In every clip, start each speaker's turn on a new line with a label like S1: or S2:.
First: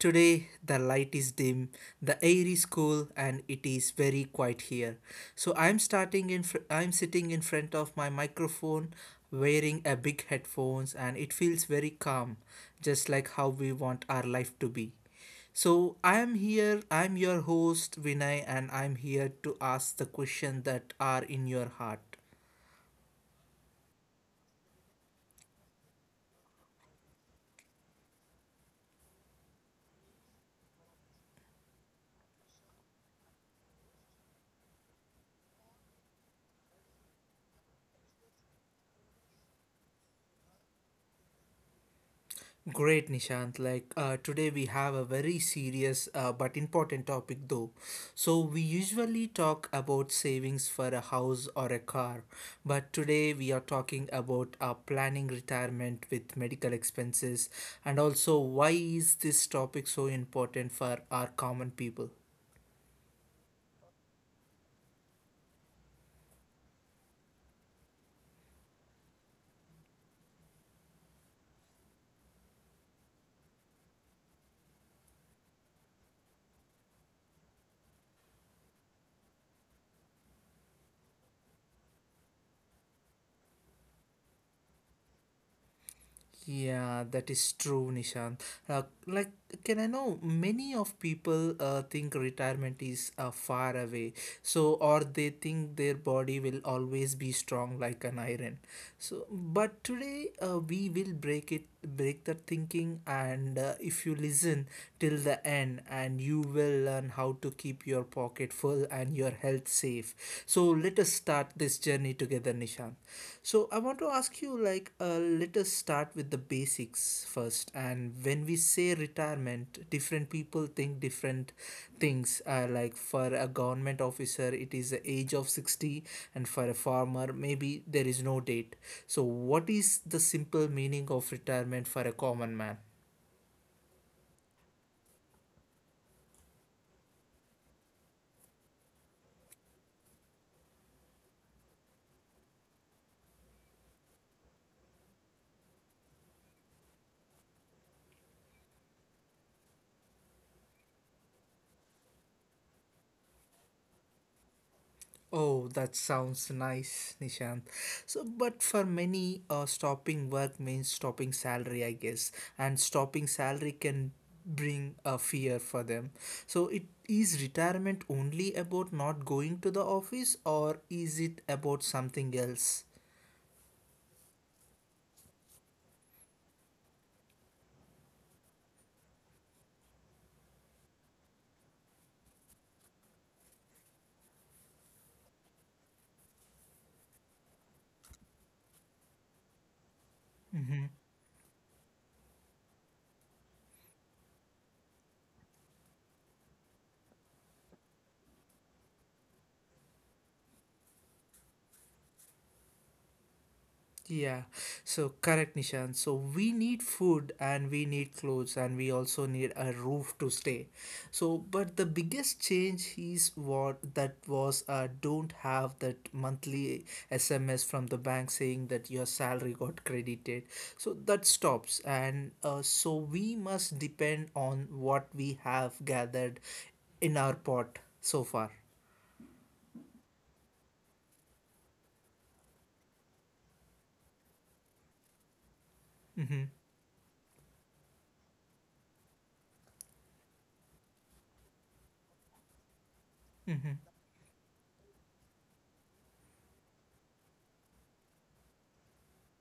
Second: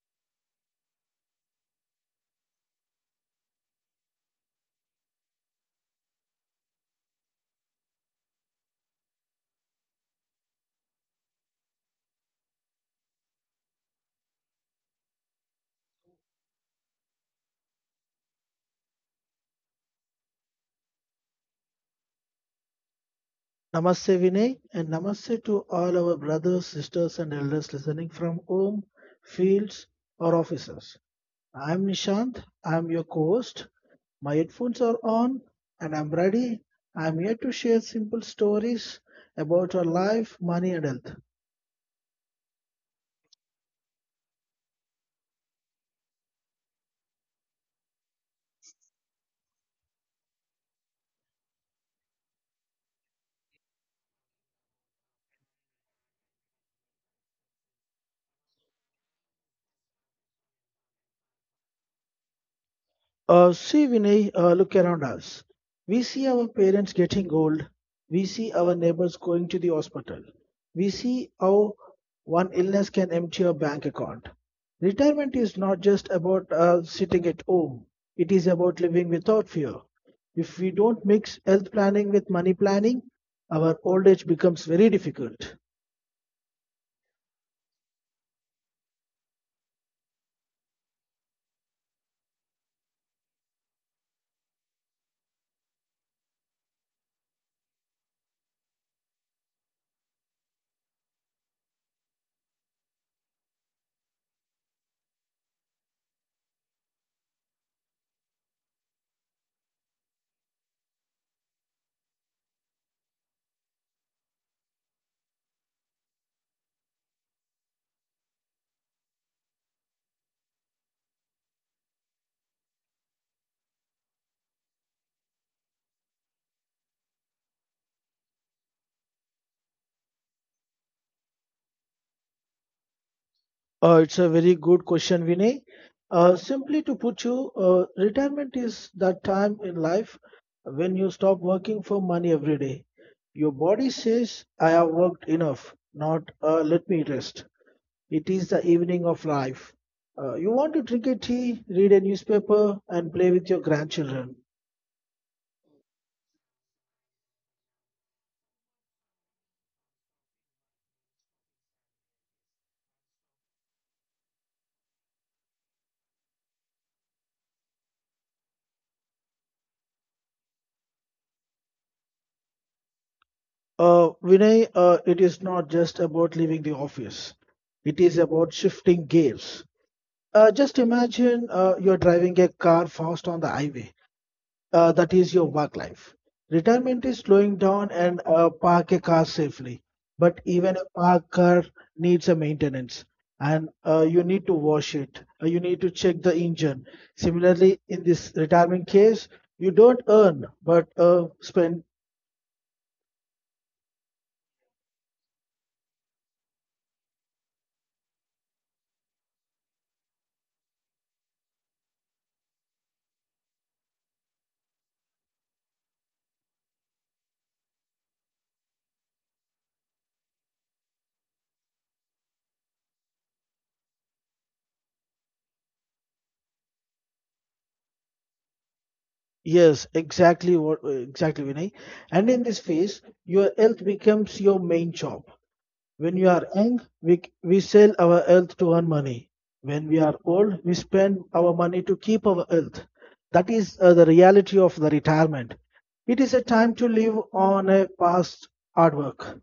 S1: Today the light is dim, the air is cool, and it is very quiet here. So I'm starting in. I'm sitting in front of my microphone, wearing a big headphones, and it feels very calm, just like how we want our life to be. So I am here, I'm your host Vinay, and I'm here to ask the question that are in your heart.
S2: Namaste Vinay and namaste to all our brothers, sisters and elders listening from home, fields or offices. I'm Nishant, I'm your co-host. My headphones are on and I'm ready. I'm here to share simple stories about our life, money and health.
S1: Great, Nishant. Like today, we have a very serious but important topic, though. So, we usually talk about savings for a house or a car, but today we are talking about planning retirement with medical expenses, and also why is this topic so important for our common people.
S2: Look around us. We see our parents getting old. We see our neighbors going to the hospital. We see how one illness can empty your bank account. Retirement is not just about sitting at home, it is about living without fear. If we don't mix health planning with money planning, our old age becomes very difficult.
S1: Yeah, that is true, Nishant. Uh, like, can I know many of people think retirement is far away, so or they think their body will always be strong like an iron. So, but today we will break the thinking, and if you listen till the end and you will learn how to keep your pocket full and your health safe. So let us start this journey together, Nishant. So I want to ask you, like, let us start with the basics things first. And when we say retirement, different people think different things, like for a government officer it is the age of 60, and for a farmer maybe there is no date. So what is the simple meaning of retirement for a common man?
S2: It's a very good question, Vinay. Simply to put you, retirement is that time in life when you stop working for money every day. Your body says, I have worked enough, not let me rest. It is the evening of life. You want to drink a tea, read a newspaper, and play with your grandchildren.
S1: Oh, that sounds nice, Nishant. So, but for many, stopping work means stopping salary, I guess, and stopping salary can bring a fear for them. So, it is retirement only about not going to the office, or is it about something else?
S2: Vinay, it is not just about leaving the office, it is about shifting gears. Just imagine you're driving a car fast on the highway. That is your work life. Retirement is slowing down and park a car safely. But even a parked car needs a maintenance, and you need to wash it. You need to check the engine. Similarly, in this retirement case, you don't earn but spend.
S1: Yeah, so correct, Nishan. So we need food and we need clothes and we also need a roof to stay. So, but the biggest change is what that was, don't have that monthly SMS from the bank saying that your salary got credited. So that stops, and so we must depend on what we have gathered in our pot so far.
S2: Exactly, Vinay. And in this phase, your health becomes your main job. When we are young, we sell our health to earn money. When we are old, we spend our money to keep our health. That is the reality of the retirement. It is a time to live on a past hard work.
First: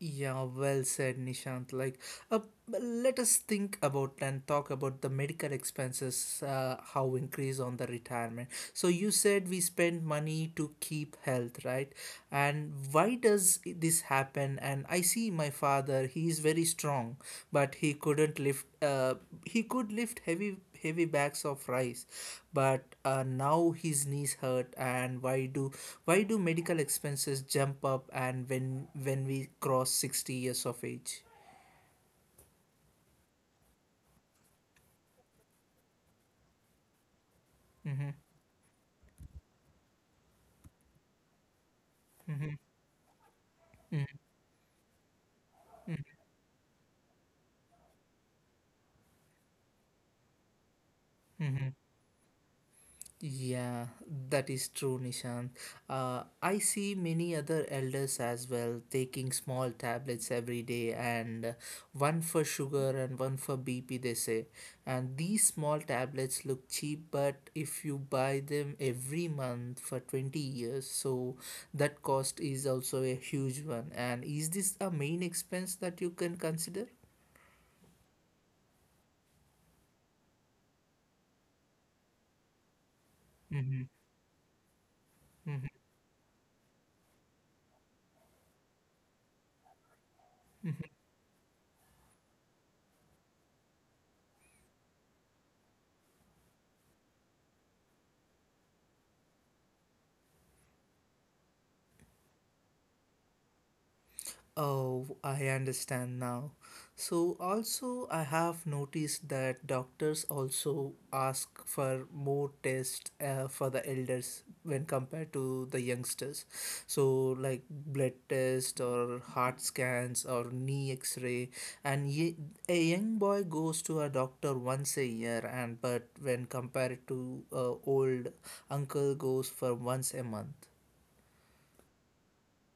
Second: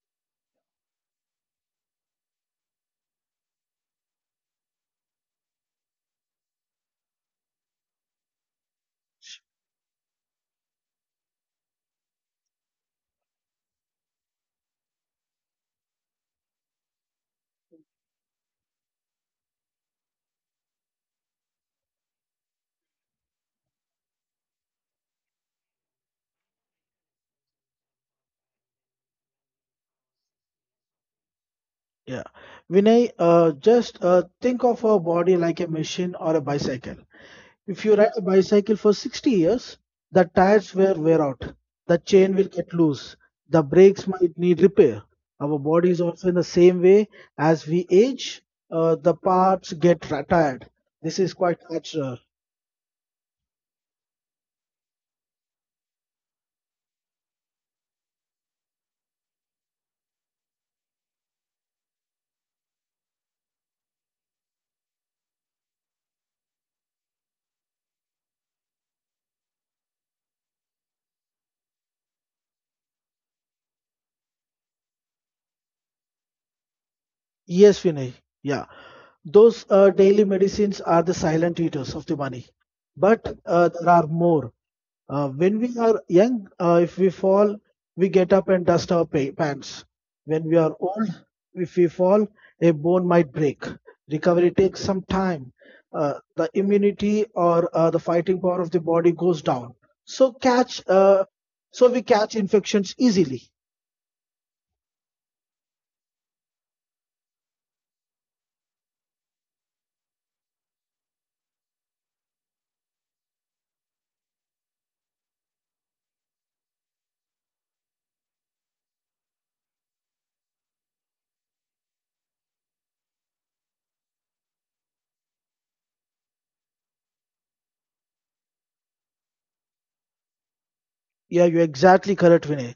S1: Yeah, well said, Nishant. Uh, let us think about and talk about the medical expenses, how increase on the retirement. So you said we spend money to keep health, right? And why does this happen? And I see my father; he is very strong, but he couldn't lift. He could lift heavy bags of rice, but now his knees hurt. And why do medical expenses jump up, and when we cross 60 years of age?
S2: Yeah. Vinay, just think of our body like a machine or a bicycle. If you
S1: Mm-hmm.
S2: ride a bicycle for 60 years, the tires will wear out, the chain will get loose, the brakes might need repair. Our body is also in the same way as we age, the parts get tired. This is quite
S1: Mm-hmm.
S2: natural.
S1: Yeah, that is true, Nishant. I see many other elders as well taking small tablets every day, and one for sugar and one for BP, they say. And these small tablets look cheap, but if you buy them every month for 20 years, so that cost is also a huge one. And is this a main expense that you can consider?
S2: Yes, Vinay. Yeah, those daily medicines are the silent eaters of the money, but
S1: Mm-hmm.
S2: there are more. When
S1: Mm-hmm.
S2: we are young, if we fall, we get up and dust our pants. When we are old, if we fall, a bone might break. Recovery takes some time. The immunity or the fighting power of the body goes down. So catch, uh, so we catch infections easily.
S1: Oh, I understand now. So, also, I have noticed that doctors also ask for more tests for the elders when compared to the youngsters. So, like blood test or heart scans or knee x ray. And a young boy goes to a doctor once a year, and but when compared to old uncle goes for once a month.
S2: Yeah, you're exactly correct, Vinay.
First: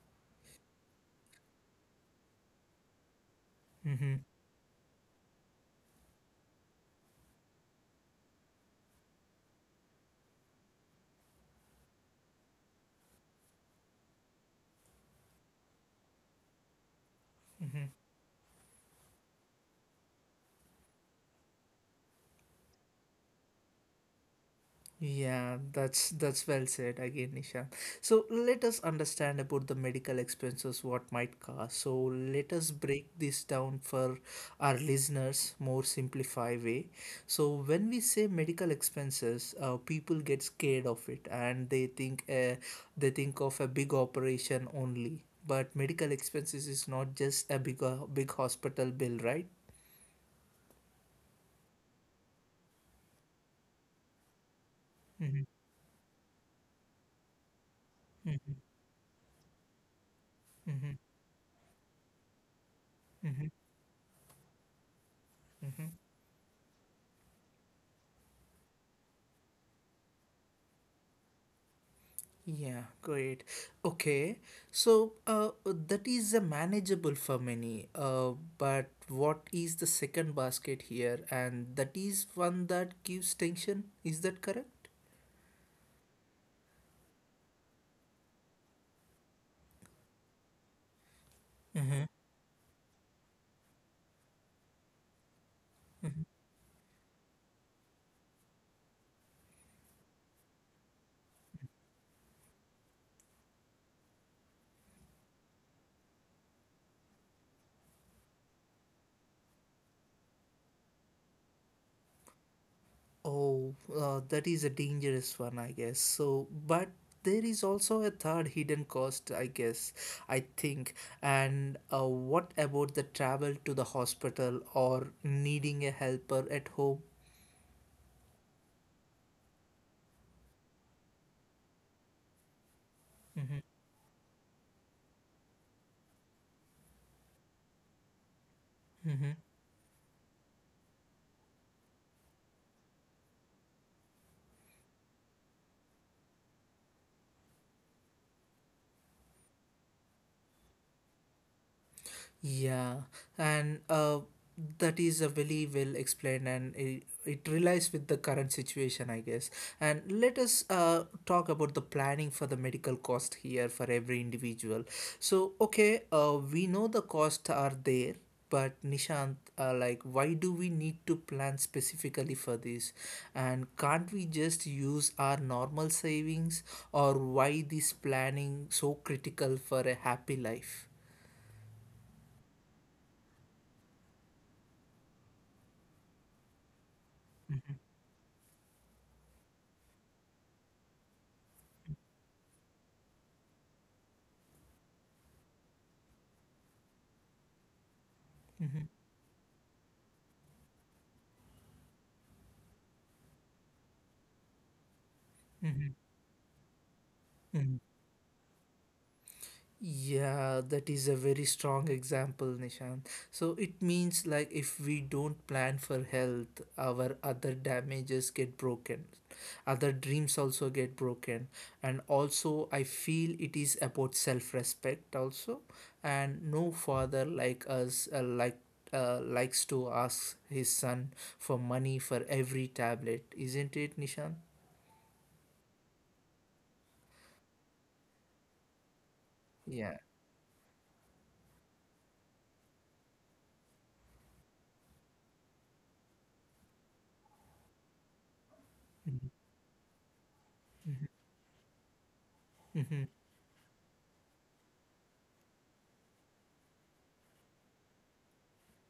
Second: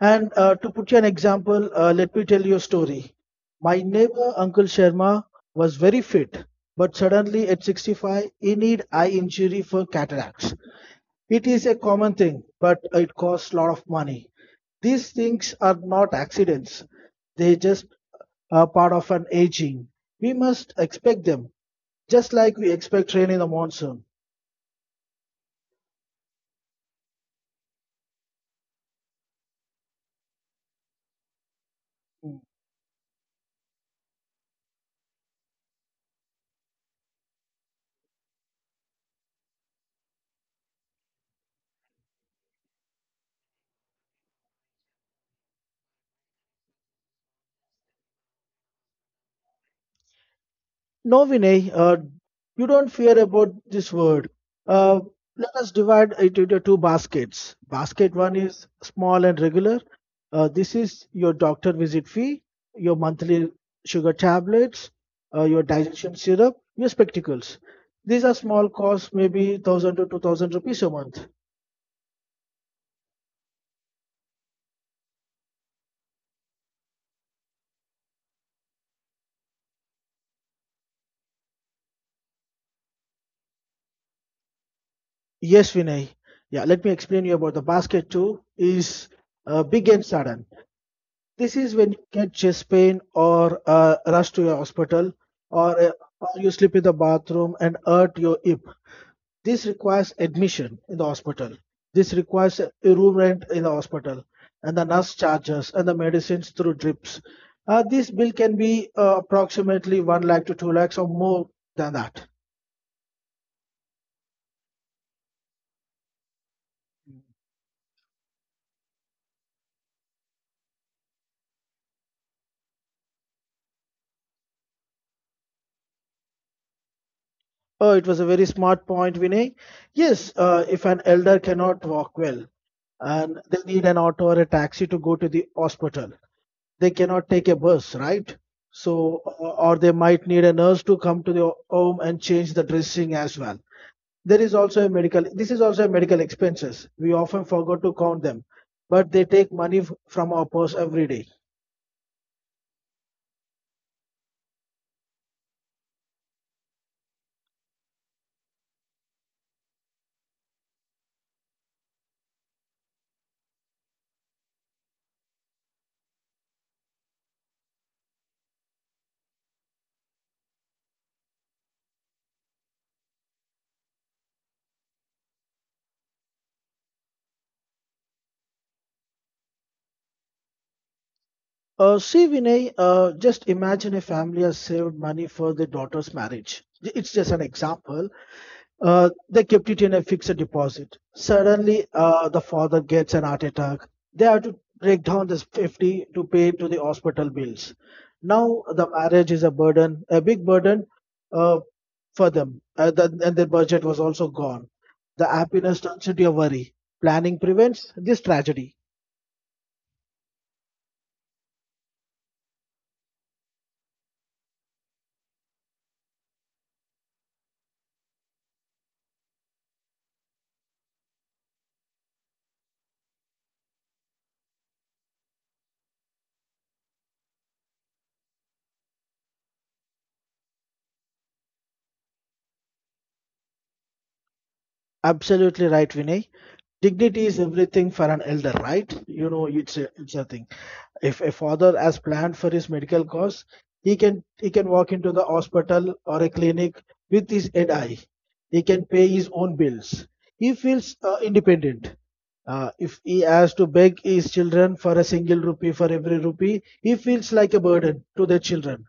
S2: And to put you an example, let me tell you a story. My
S1: Mm-hmm.
S2: neighbor, Uncle Sharma, was very fit, but suddenly at 65, he need eye injury for cataracts. It is a common thing, but it costs a lot of money. These things are not accidents. They just are part of an aging. We must expect them, just like we expect rain in the monsoon.
S1: Yeah, that's well said again, Nishan. So let us understand about the medical expenses what might cost. So
S2: Hmm.
S1: let us break this down for our listeners more simplified way. So when we say medical expenses, people get scared of it, and they think of a big operation only. But medical expenses is not just a big hospital bill, right?
S2: No, Vinay, you don't fear about this word. Uh,
S1: Mm-hmm.
S2: let us divide it into two baskets. Basket one is small and regular. This
S1: Mm-hmm.
S2: is your doctor visit fee, your
S1: Mm-hmm.
S2: monthly sugar tablets, your
S1: Mm-hmm.
S2: digestion syrup, your spectacles. These are small costs, maybe 1,000 to 2,000 rupees a month.
S1: Yeah, great. Okay, so that is a manageable for many. But what is the second basket here? And that is one that gives tension. Is that correct?
S2: Yes, Vinay. Yeah, let me explain you about the basket two is big and sudden. This is when you get chest pain or rush to your hospital or, uh, or you sleep in the bathroom and hurt your hip. This requires admission in the hospital. This requires a room rent in the hospital and the nurse charges and the medicines through drips. This bill can be approximately 1 lakh to 2 lakhs or more than that.
S1: Oh, that is a dangerous one, I guess. So, but there is also a third hidden cost, I guess, I think. And what about the travel to the hospital or needing a helper at home?
S2: Oh, it was a very smart point, Vinay. Yes, if an elder cannot walk well and they need an auto or a taxi to go to the hospital, they cannot take a bus, right? So,
S1: Mm-hmm.
S2: or they might need a nurse to come to the home and change the dressing as well. There is also a medical, this is also a medical expenses. We often forgot to count them, but they take money from our purse every day.
S1: Yeah, and that is a very well explained, and it relies with the current situation, I guess. And let us talk about the planning for the medical cost here for every individual. So, okay, we know the costs are there, but Nishant, why do we need to plan specifically for this? And can't we just use our normal savings, or why this planning so critical for a happy life?
S2: See, Vinay, just imagine a family has saved money for their daughter's marriage. It's just an example. They kept it in a fixed deposit. Suddenly, the father gets an heart attack. They have to break down this 50 to pay to the hospital bills. Now, the
S1: Mm-hmm.
S2: marriage is a burden, a big burden uh, for them, and their budget was also gone. The happiness
S1: Mm-hmm.
S2: turns into a worry. Planning
S1: Hmm.
S2: prevents this tragedy.
S1: Yeah, that is a very strong example, Nishan. So it means like if we don't plan for health, our other damages get broken, other dreams also get broken. And also, I feel it is about self respect, also. And no father like us, likes to ask his son for money for every tablet, isn't it, Nishan?
S2: Absolutely right, Vinay. Dignity is everything for an elder, right? You know, it's a,
S1: Yeah.
S2: it's a thing. If a father has planned for his medical costs, he can walk into the hospital or a clinic with his head high. He can pay his
S1: Mhm.
S2: own bills. He feels independent. If
S1: Mhm.
S2: he has to beg his children for a single rupee for every rupee, he feels like a burden to their children.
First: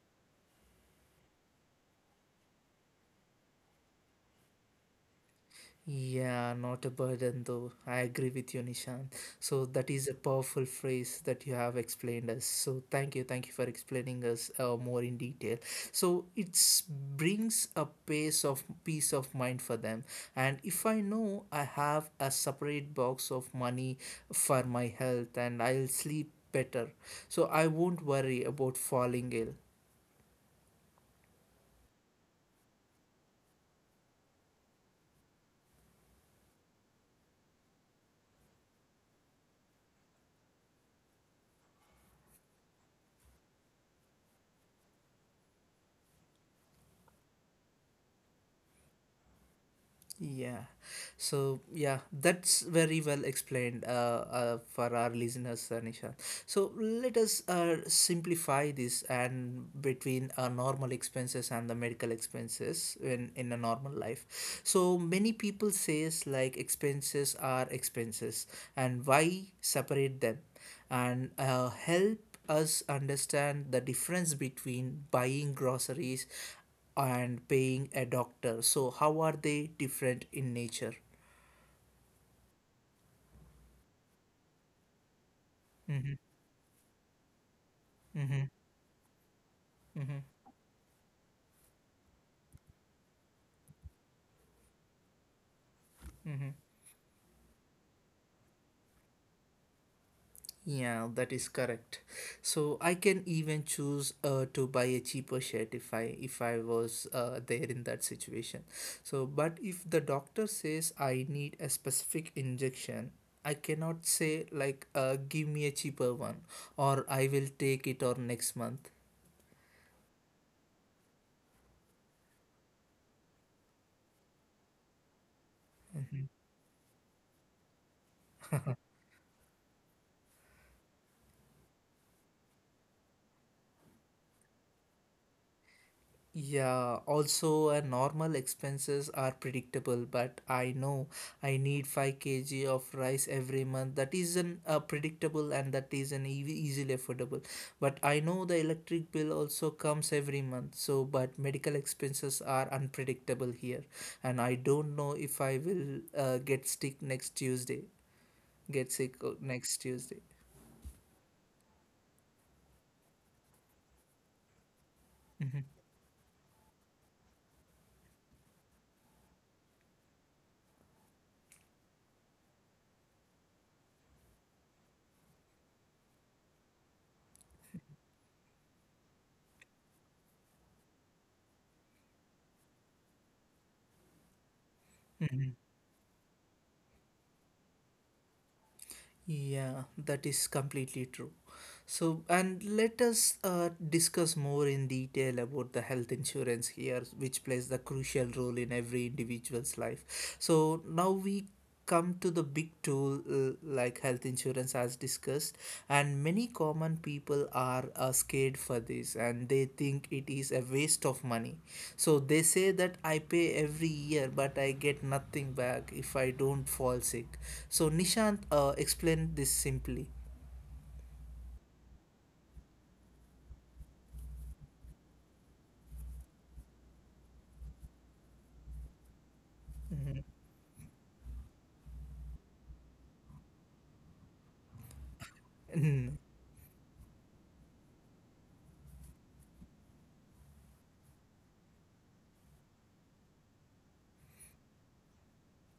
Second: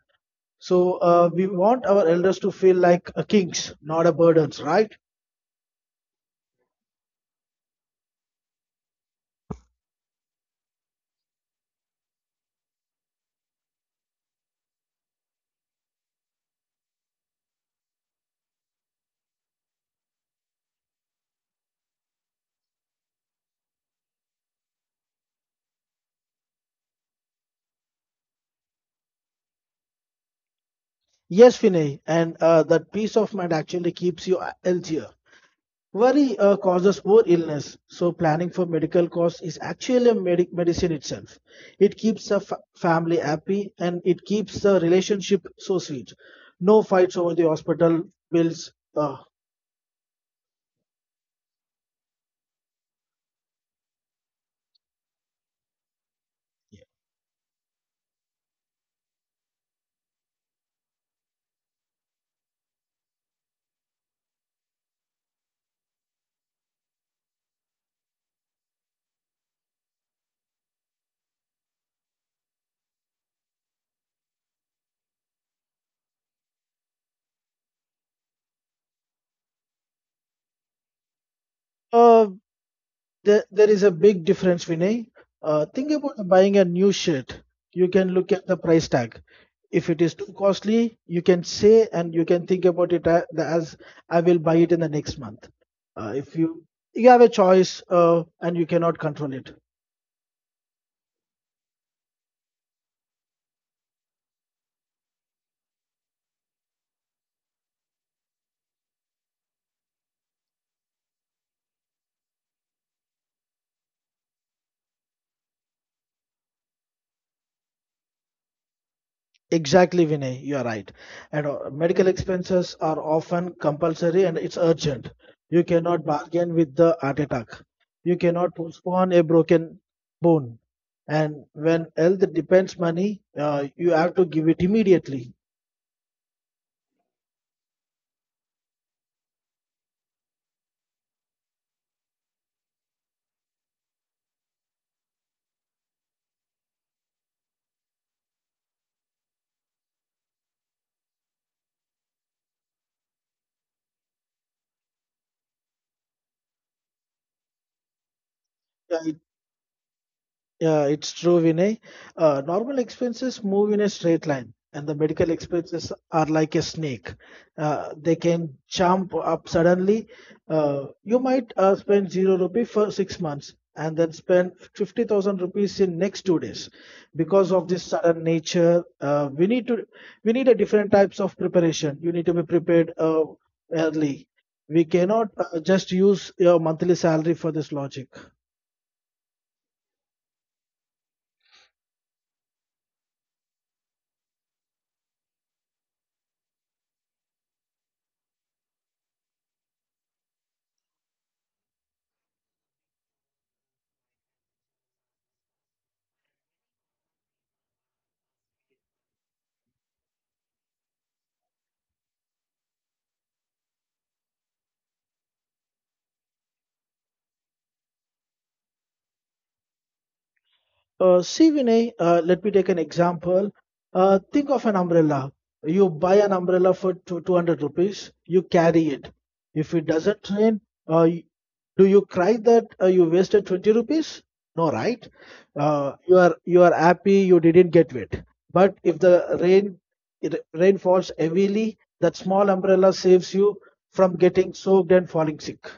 S2: So we want our elders to feel like kings, not a burdens, right?
S1: Yeah, not a burden though. I agree with you, Nishan. So that is a powerful phrase that you have explained us. So thank you for explaining us more in detail. So it brings a pace of peace of mind for them. And if I know I have a separate box of money for my health, and I'll sleep better, so I won't worry about falling ill.
S2: Yes, Vinay, and that peace of mind actually keeps you healthier. Worry causes more illness, so planning for medical costs is actually a medicine itself. It keeps the family happy and it keeps the relationship so sweet. No fights over the hospital bills.
S1: Yeah. So yeah, that's very well explained for our listeners, Nishan. So
S2: Yeah.
S1: let us simplify this and between normal expenses and the medical expenses in a normal life. So many people says like expenses are expenses, and why separate them, and help us understand the difference between buying groceries and paying a doctor. So, how are they different in nature?
S2: uh, there is a big difference, Vinay. Think about buying a new shirt. You can look at
S1: Mm-hmm.
S2: the price tag. If it is too costly you can say and you can think about it as, I will buy it in the next month. If you have a choice and you cannot control it.
S1: Yeah, that is correct. So I can even choose to buy a cheaper shirt if I was there in that situation. So, but if the doctor says I need a specific injection, I cannot say like give me a cheaper one, or I will take it or next month.
S2: Exactly, Vinay, you are right. And medical expenses are often compulsory and it's urgent. You cannot bargain with the heart attack. You cannot postpone a broken bone, and when health depends money, you have to give it immediately.
S1: Yeah, also normal expenses are predictable, but I know I need 5 kg of rice every month. That is an predictable, and that is an easy easily affordable. But I know the electric bill also comes every month. So, but medical expenses are unpredictable here, and I don't know if I will get sick next Tuesday. Get sick uh, next Tuesday.
S2: Yeah, it's true, Vinay. Normal expenses move in a straight line, and the medical expenses are like a snake. They can jump up suddenly. You might spend zero rupee for 6 months and then spend 50,000 rupees in next 2 days. Because of this sudden nature, we need a different types of preparation. You need to be prepared early. We cannot just use your monthly salary for this logic.
S1: Yeah, that is completely true. So, and let us discuss more in detail about the health insurance here, which plays the crucial role in every individual's life. So, now we come to the big tool, like health insurance as discussed, and many common people are scared for this, and they think it is a waste of money. So they say that I pay every year but I get nothing back if I don't fall sick. So Nishant, explained this simply.
S2: See, Vinay, let me take an example. Think of an umbrella. You buy an umbrella for 200 rupees, you carry it. If it doesn't rain, uh, y- do you cry that you wasted 20 rupees? No, right? You are happy you didn't get wet. But if the rain falls heavily, that small umbrella saves you from getting soaked and falling sick.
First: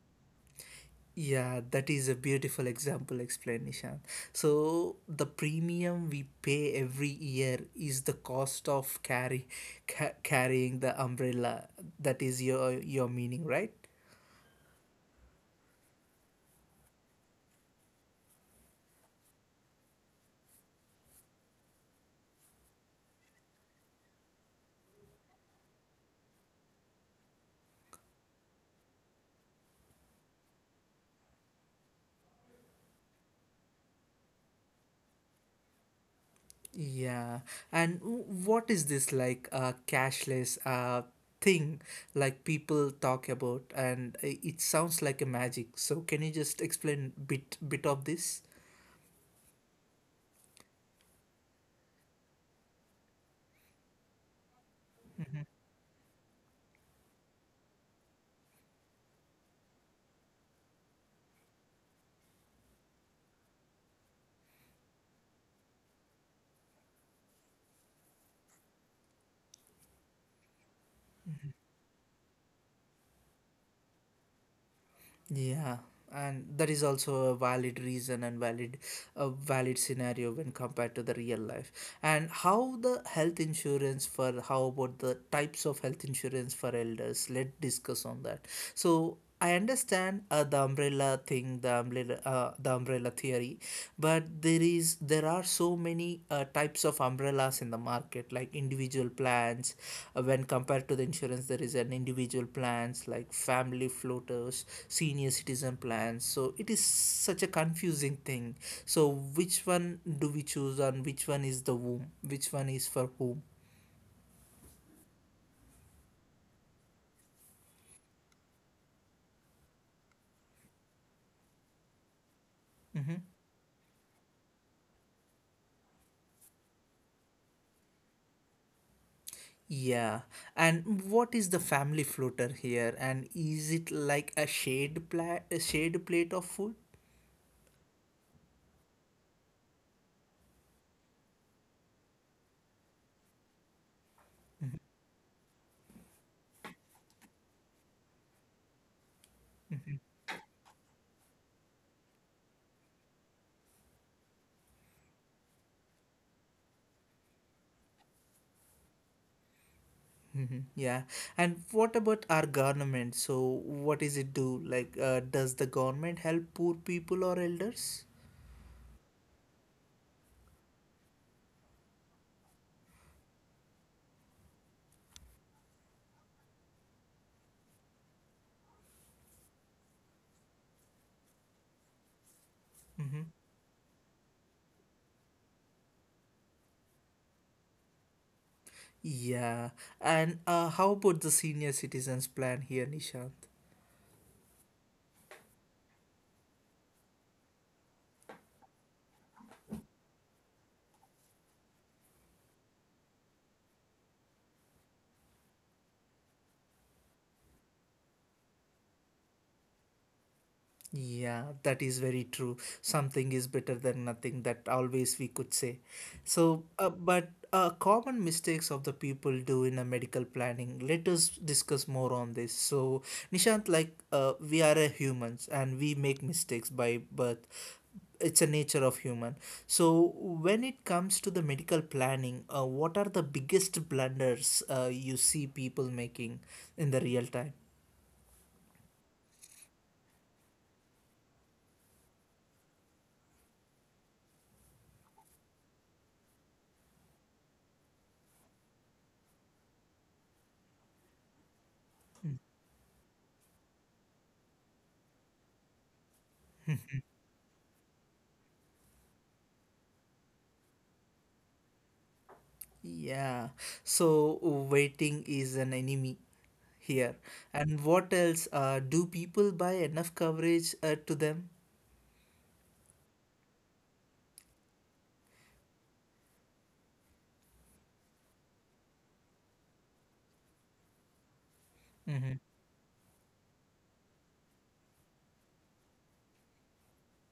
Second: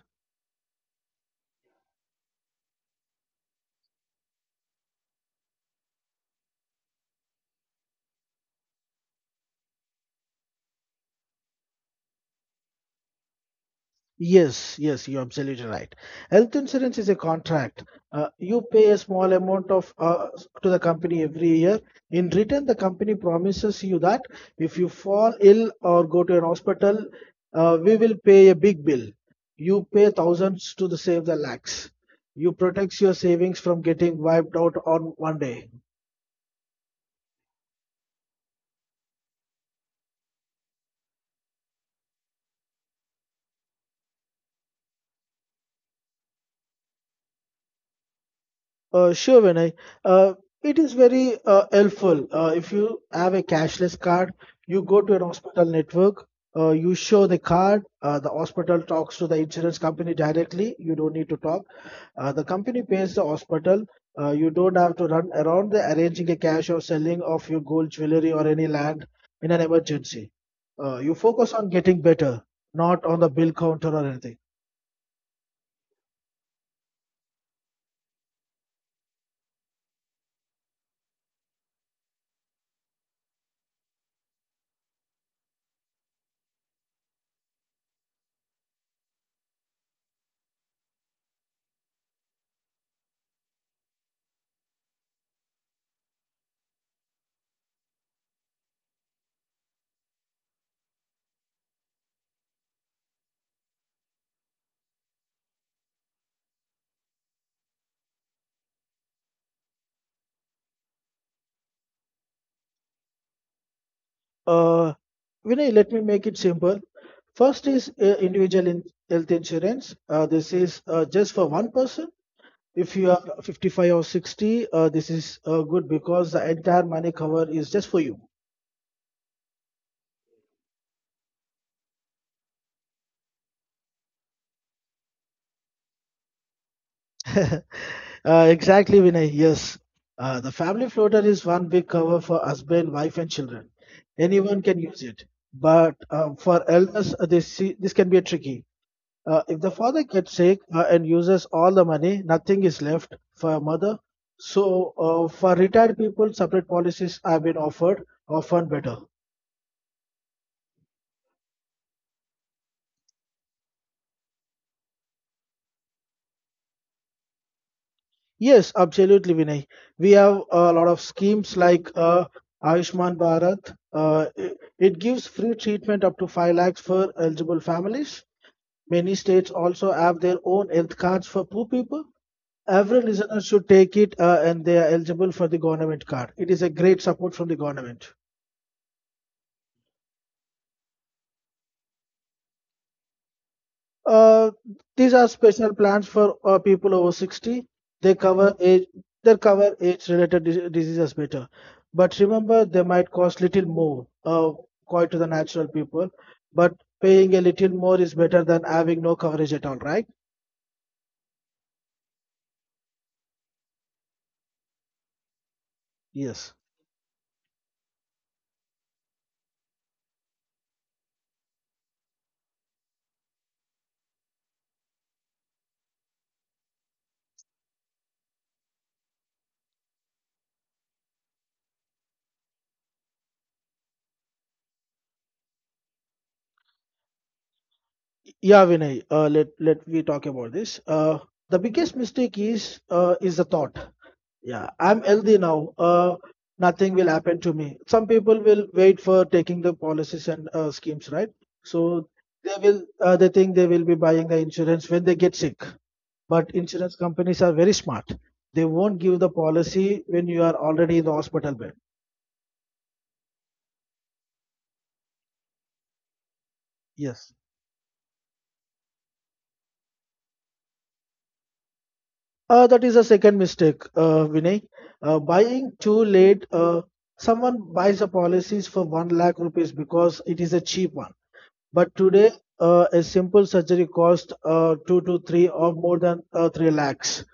S1: Yeah, that is a beautiful example explanation. So the premium we pay every year is the cost of carry ca- carrying the umbrella. That is your meaning, right?
S2: Yes, yes, you're absolutely right. Health insurance is a contract. You pay a small amount of to the company every year. In return, the company promises you that if you fall ill or go to an hospital, we will pay a big bill. You pay thousands to the save the lakhs. You protects your savings from getting wiped out on one day.
S1: Yeah, and what is this like cashless thing like people talk about, and it sounds like a magic. So can you just explain bit of this?
S2: Sure, Vinay. Uh, it is very helpful. If you have a cashless card, you go to an hospital network, you show the card, the hospital talks to the insurance company directly. You don't need to talk. The company pays the hospital. You don't have to run around the arranging a cash or selling of your gold jewelry or any land in an emergency. You focus on getting better, not on the bill counter or anything.
S1: Yeah, and that is also a valid reason, and valid a valid scenario when compared to the real life. And how the health insurance for how about the types of health insurance for elders? Let's discuss on that. So I understand the umbrella theory, but there are so many types of umbrellas in the market, like individual plans, when compared to the insurance there is an individual plans like family floaters, senior citizen plans. So it is such a confusing thing. So which one do we choose, and which one is for whom?
S2: Uh, Vinay, let me make it simple. First is individual in health insurance. This is just for one person. If you are
S1: Hmm.
S2: 55 or 60, this is good because the entire money cover is just for you.
S1: Yeah, and what is the family floater here? And is it like a shade pla a shade plate of food?
S2: uh, exactly, Vinay. Yes. The family floater is one big cover for husband, wife, and children. Anyone can use it. But for elders, this can be tricky. If the father gets sick and uses all the money, nothing is left for a mother. So, for retired people, separate policies have been offered, often better.
S1: Mhm. Yeah, and what about our government? So, what is it do? Like, does the government help poor people or elders?
S2: Yes, absolutely, Vinay. We have a lot of schemes like Ayushman Bharat. It gives free treatment up to 5 lakhs for eligible families. Many states also have their own health cards for poor people. Every
S1: Mm-hmm.
S2: listener should take it and they are eligible for the government card. It is a great support from the government.
S1: Yeah, and how about the senior citizens plan here, Nishant?
S2: Uh, these are special plans for people over 60. They cover age, they cover age-related diseases better. But remember, they might cost little more, quite to the natural people. But paying a little more is better than having no coverage at all, right?
S1: Yeah, that is very true. Something is better than nothing, that always we could say.
S2: Yes.
S1: So, but common mistakes of the people do in a medical planning. Let us discuss more on this. So, Nishant, like we are a humans and we make mistakes by birth. It's a nature of human. So, when it comes to the medical planning, what are the biggest blunders you see people making in the real time?
S2: Yeah, Vinay. Let we talk about this. The biggest mistake is the thought. Yeah, I'm healthy now. Nothing will happen to me. Some people will wait for taking the policies and schemes, right? So they think they will be buying the insurance when they get sick. But insurance companies are very smart. They won't give the policy when you are already in the hospital bed.
S1: Yeah, so waiting is an enemy here.
S2: Yes.
S1: And what else? Do people buy enough coverage to them?
S2: That is a second mistake, Vinay. Buying too late. Someone buys a policies for one lakh rupees because it is a cheap one. But today,
S1: Mm-hmm.
S2: a simple surgery costs two to three or more than three lakhs.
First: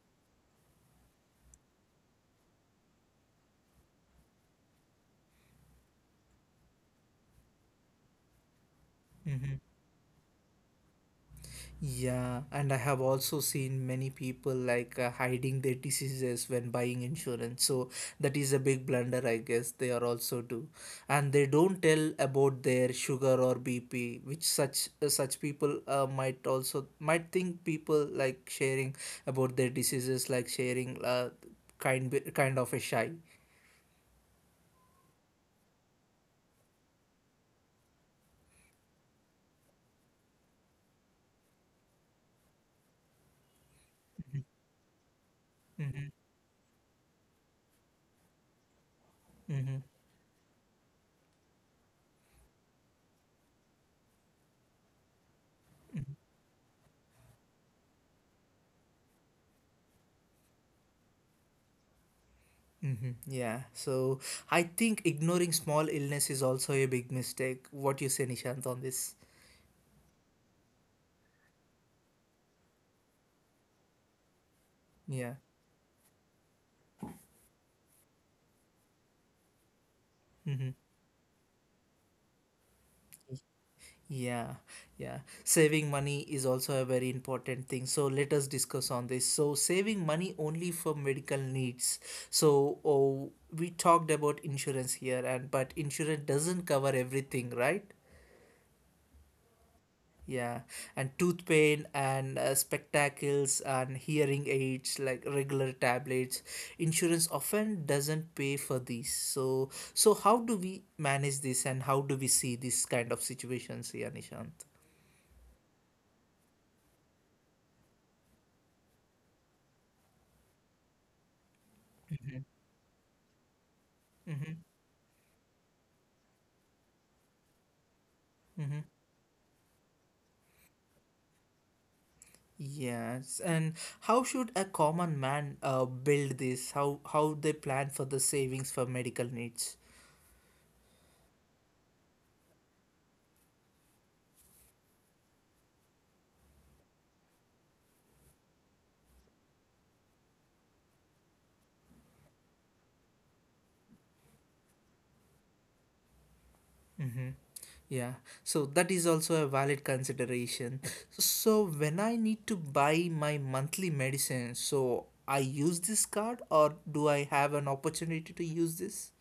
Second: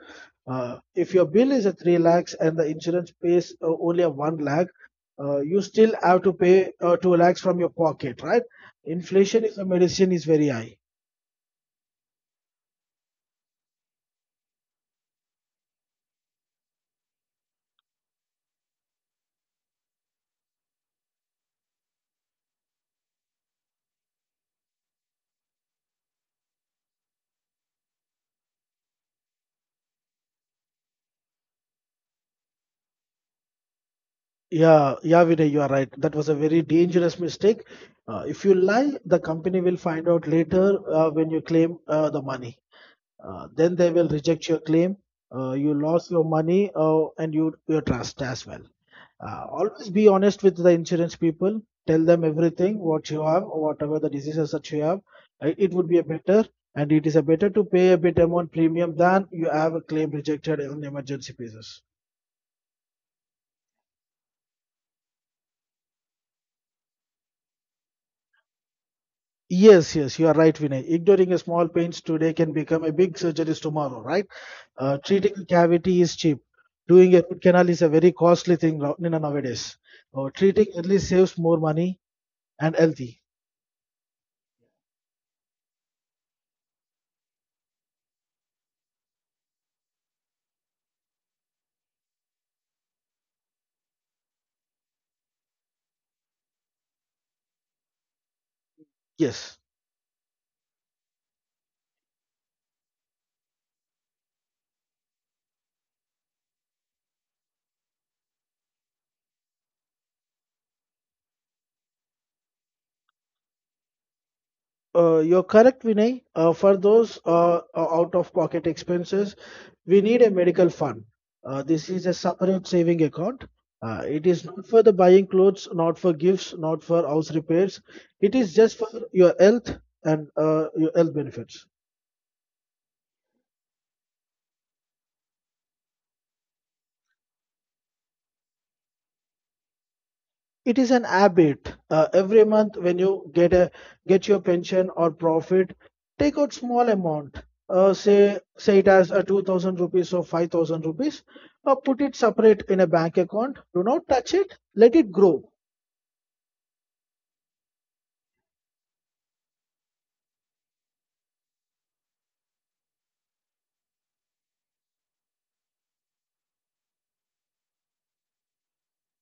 S2: If your bill is a three lakhs and the insurance pays only a one lakh, you still have to pay two lakhs from your pocket, right? Inflation
S1: Mm-hmm.
S2: is a medicine is very high.
S1: Yeah, and I have also seen many people hiding their diseases when buying insurance. So that is a big blunder, I guess they are also do. And they don't tell about their sugar or BP, which such people might also might think people like sharing about their diseases like kind of a shy.
S2: Yeah, yeah, Vinay, you are right. That was a very dangerous mistake. If you lie, the company will find out later when you claim the money. Then they will reject your claim. You
S1: Mm-hmm.
S2: lost your money and your trust as well.
S1: Mm-hmm.
S2: Always be honest with the insurance people. Tell them everything what you have, whatever the diseases that you have. It would be a better and it is a better to pay a bit amount premium than you have a claim rejected on emergency basis.
S1: Mm-hmm. Yeah. So I think ignoring small illness is also a big mistake. What you say, Nishant, on this?
S2: Yes, yes, you are right, Vinay. Ignoring a small pains today can become a big surgery tomorrow, right? Treating
S1: Yeah.
S2: a cavity is cheap. Doing a root canal is a very costly thing you know, nowadays. Treating
S1: Mm-hmm.
S2: early saves more money and healthy.
S1: Yeah, yeah. Saving money is also a very important thing. So let us discuss on this. So saving money only for medical needs. We talked about insurance here, and but insurance doesn't cover everything, right?
S2: Yes.
S1: Yeah, and tooth pain and spectacles and hearing aids like regular tablets. Insurance often doesn't pay for these. So how do we manage this and how do we see this kind of situations here, Nishant?
S2: You're correct, Vinay. For those out of pocket expenses, we need a medical fund. This is a separate saving account. It is not
S1: Mm-hmm.
S2: for the buying clothes, not for gifts, not for house repairs. It is just
S1: Mm-hmm.
S2: for your health and your health benefits.
S1: Yes, and how should a common man build this? How they plan for the savings for medical needs?
S2: It is an habit every month when you get your pension or profit, take out small amount, say it as a 2,000 rupees or 5,000 rupees. Put it separate in a bank account. Do not touch it, let it grow.
S1: Mm-hmm. Yeah, so that is also a valid consideration. So when I need to buy my monthly medicine, so I use this card or do I have an opportunity to use this?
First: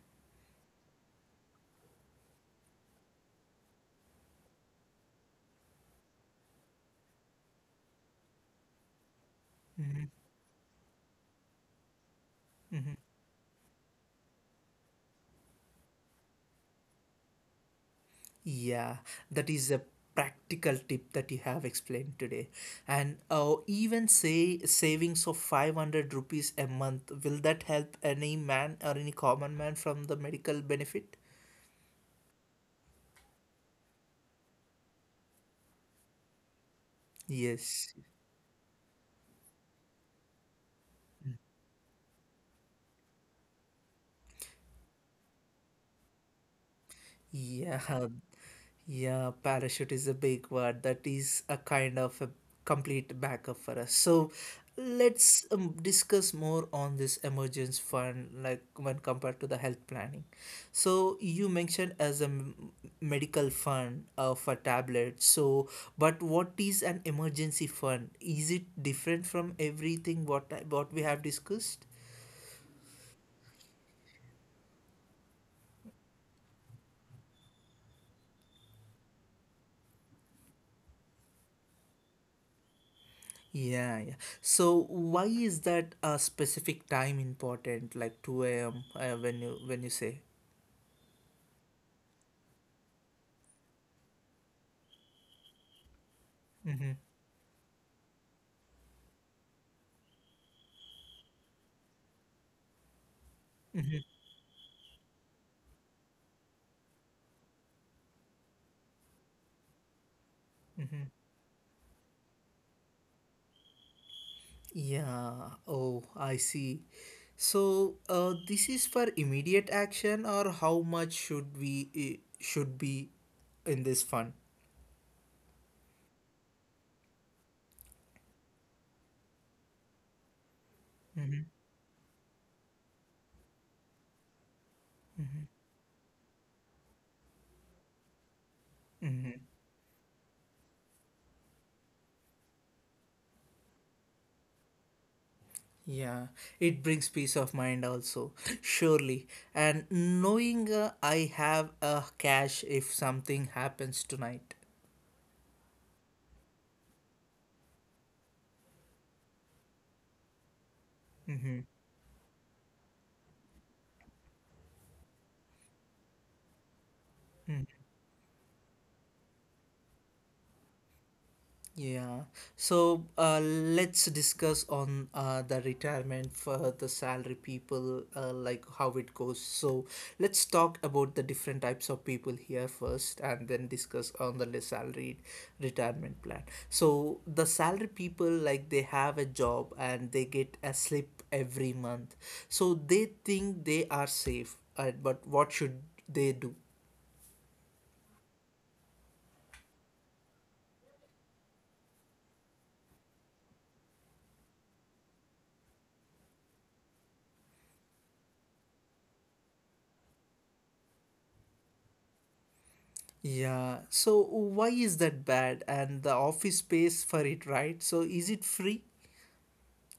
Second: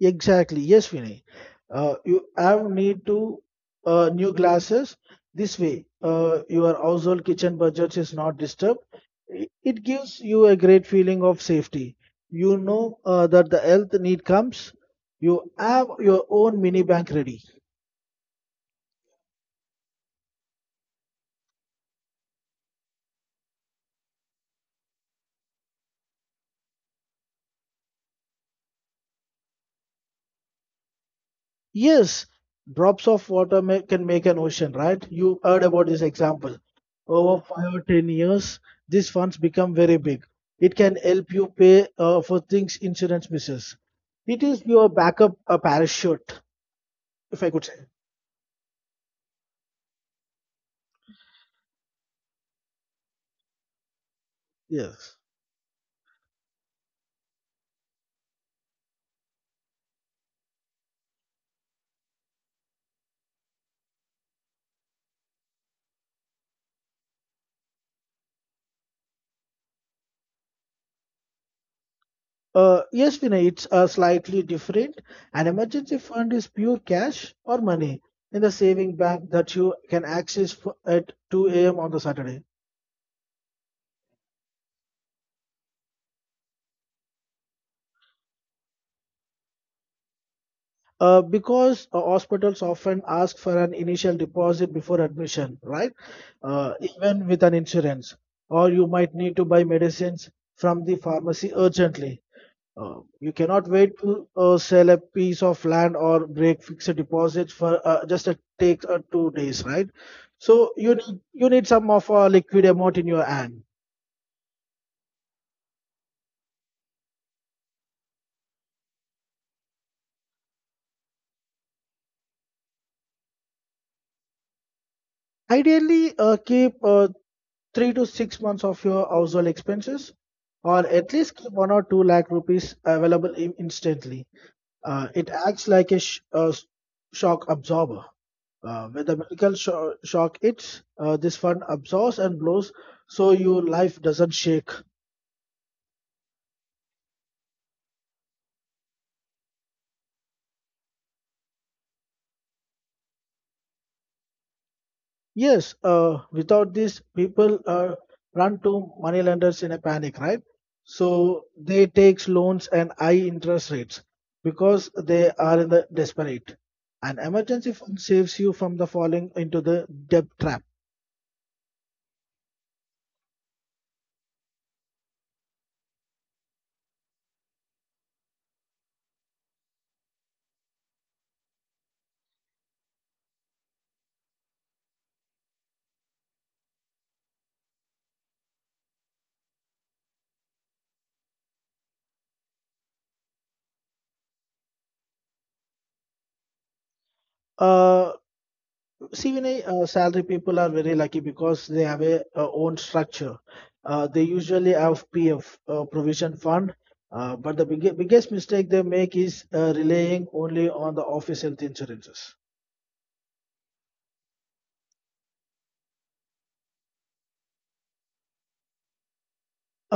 S2: Exactly. Yes, Vinay. You have need to new glasses. This way, your household kitchen budget is not disturbed. It gives you a great feeling of safety. You know that the health need comes. You have your own mini bank ready.
S1: Yeah, that is a practical tip that you have explained today. And even say savings of 500 rupees a month, will that help any man or any common man from the medical benefit?
S2: Yes, drops of water ma can make an ocean, right? You heard about this example. Over five or
S1: Yes.
S2: ten years, these funds become very big. It can help you pay for things insurance misses. It is your backup parachute, if I could say.
S1: Yeah, yeah, parachute is a big word. That is a kind of a complete backup for us. So
S2: Yes.
S1: let's discuss more on this emergence fund, like when compared to the health planning. So you mentioned as a medical fund of a tablet. So, but what is an emergency fund? Is it different from everything what we have discussed?
S2: Yes, Vinay, it's slightly different. An emergency fund is pure cash or money in the saving bank that you can access at 2 a.m. on the Saturday.
S1: Yeah, yeah. So why is that a specific time important, like 2 a.m. When you say?
S2: Because hospitals often ask for an initial deposit before admission, right? Even with an insurance, or you might need to buy medicines from the pharmacy urgently. You cannot wait to sell a piece of land or break fixed deposits for just a take 2 days, right? So you need some of a liquid amount in your hand.
S1: Yeah. Oh, I see. So this is for immediate action, or how much should be in this fund?
S2: Ideally, keep 3 to 6 months of your household expenses, or at least keep one or two lakh rupees available instantly. It acts like a, shock absorber. When the medical shock hits, this fund absorbs and blows, so your life doesn't shake.
S1: Yeah, it brings peace of mind also, surely. And knowing I have a cash if something happens tonight.
S2: Yes, without this, people run to money lenders in a panic, right? So they takes loans and high interest rates because they are in the desperate. An emergency fund saves you from the falling into the debt trap.
S1: Yeah. So let's discuss on the retirement for the salary people, like how it goes. So let's talk about the different types of people here first, and then discuss on the salary retirement plan. So the salary people, like they have a job and they get a slip every month, so they think they are safe. But what should they do?
S2: Uh, CVNA salary people are very lucky because they have a, own structure. They usually have PF provision fund, but the biggest mistake they make is relying only on the office health insurances.
S1: Yeah, so why is that bad? And the office pays for it, right? So is it free?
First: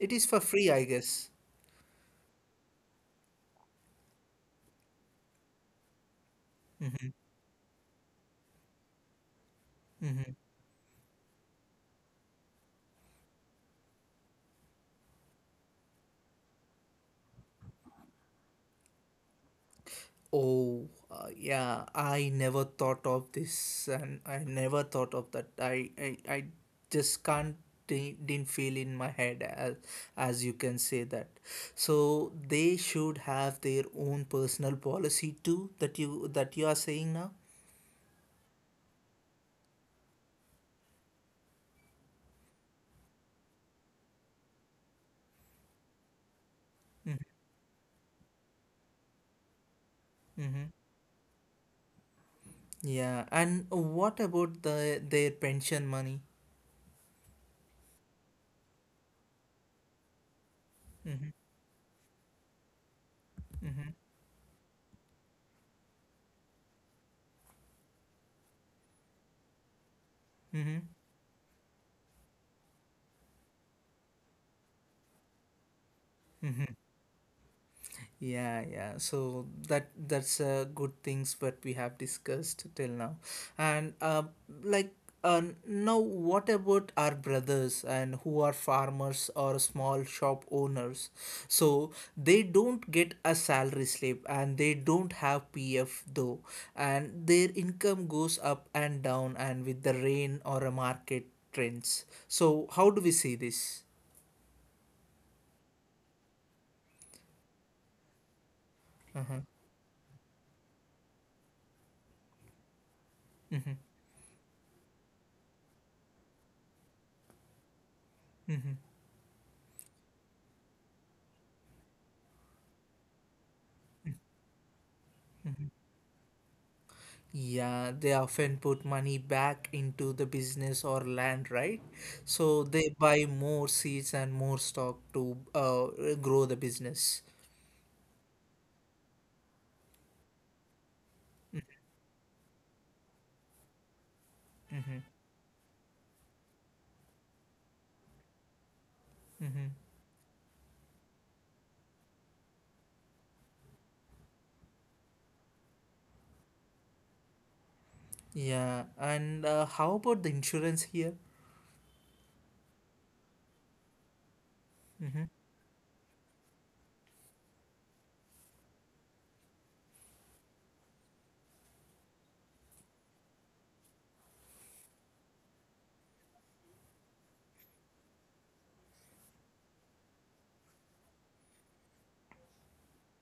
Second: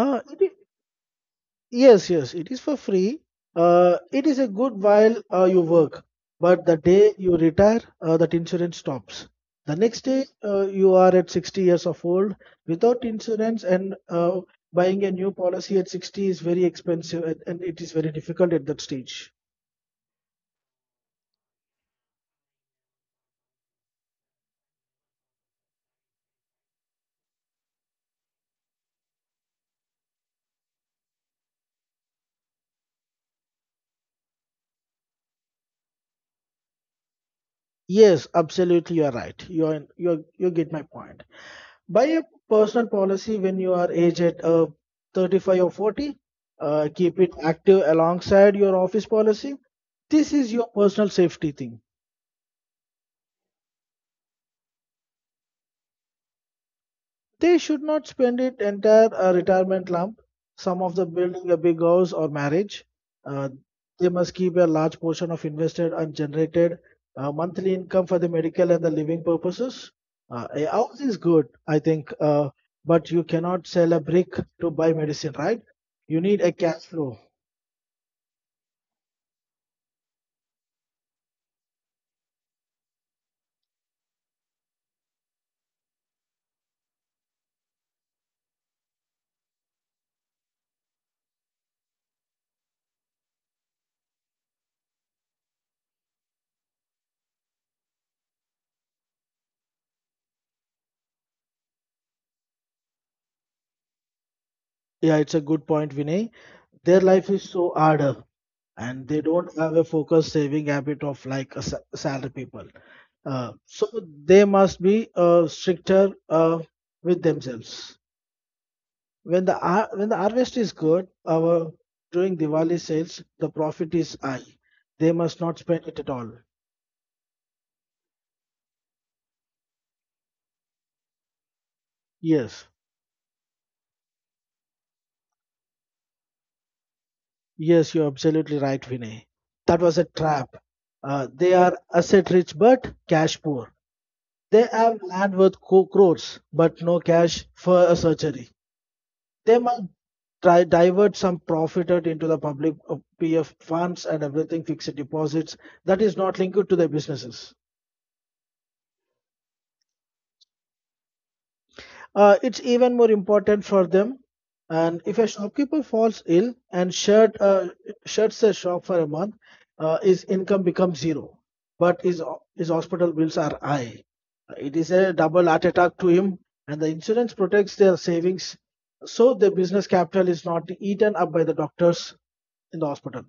S1: It is for
S2: it i-
S1: free, I guess.
S2: yes, yes, it is for free. It is a good while you work, but the day you retire, that insurance stops. The next day, you are at 60 years of old without insurance, and buying a new policy at 60 is very expensive, and it is very difficult at that stage.
S1: Oh, yeah, I never thought of this and I never thought of that. I just can't, di- didn't feel in my head as you can say that. So they should have their own personal policy too, that you are saying now?
S2: Yes, absolutely, you are right. You get my point. Buy a personal policy when you are aged at 35 or 40. Keep it active alongside your office policy. This is
S1: Mm-hmm.
S2: your
S1: Mm-hmm.
S2: personal safety thing.
S1: Yeah, and what about their pension money?
S2: They should not spend it entire retirement lump. Some of the
S1: Mm-hmm.
S2: building a big house or marriage. Uh, they must keep a large portion of invested and generated monthly income for the medical and the living purposes. A
S1: Mm-hmm.
S2: house is good, I think, but you cannot sell a brick to buy medicine, right? You need a cash flow.
S1: Yeah, yeah. So that's good things what we have discussed till now, and like now what about our brothers and who are farmers or small shop owners? So they don't get a salary slip and they don't have PF though, and their income goes up and down and with the rain or a market trends. So how do we see this?
S2: Yeah, it's a good point, Vinay. Their life is so harder, and they
S1: Uh-huh.
S2: don't have a focused saving habit of like a salary people. So they must be stricter with themselves. When the harvest is good, our during Diwali sales, the profit is high. They must not spend it at all.
S1: Yeah, they often put money back into the business or land, right?
S2: Yes,
S1: So they buy more seeds and more stock to grow the business.
S2: yes, you're absolutely right, Vinay. That was a trap. They are asset rich but cash poor. They have
S1: Mm-hmm,
S2: land worth crores but no cash for a surgery. They might
S1: mm-hmm.
S2: try divert some profit out into the public PF funds and everything, fixed deposits that is not linked to their businesses.
S1: Yeah, and how about the insurance here?
S2: It's even more important for them. And if a
S1: Mm-hmm.
S2: shopkeeper falls ill and shuts their shop for a month, his income becomes zero, but his hospital bills are high. It is a double heart attack to him, and the insurance protects their savings, so their business capital is not eaten up by the doctors in the hospital.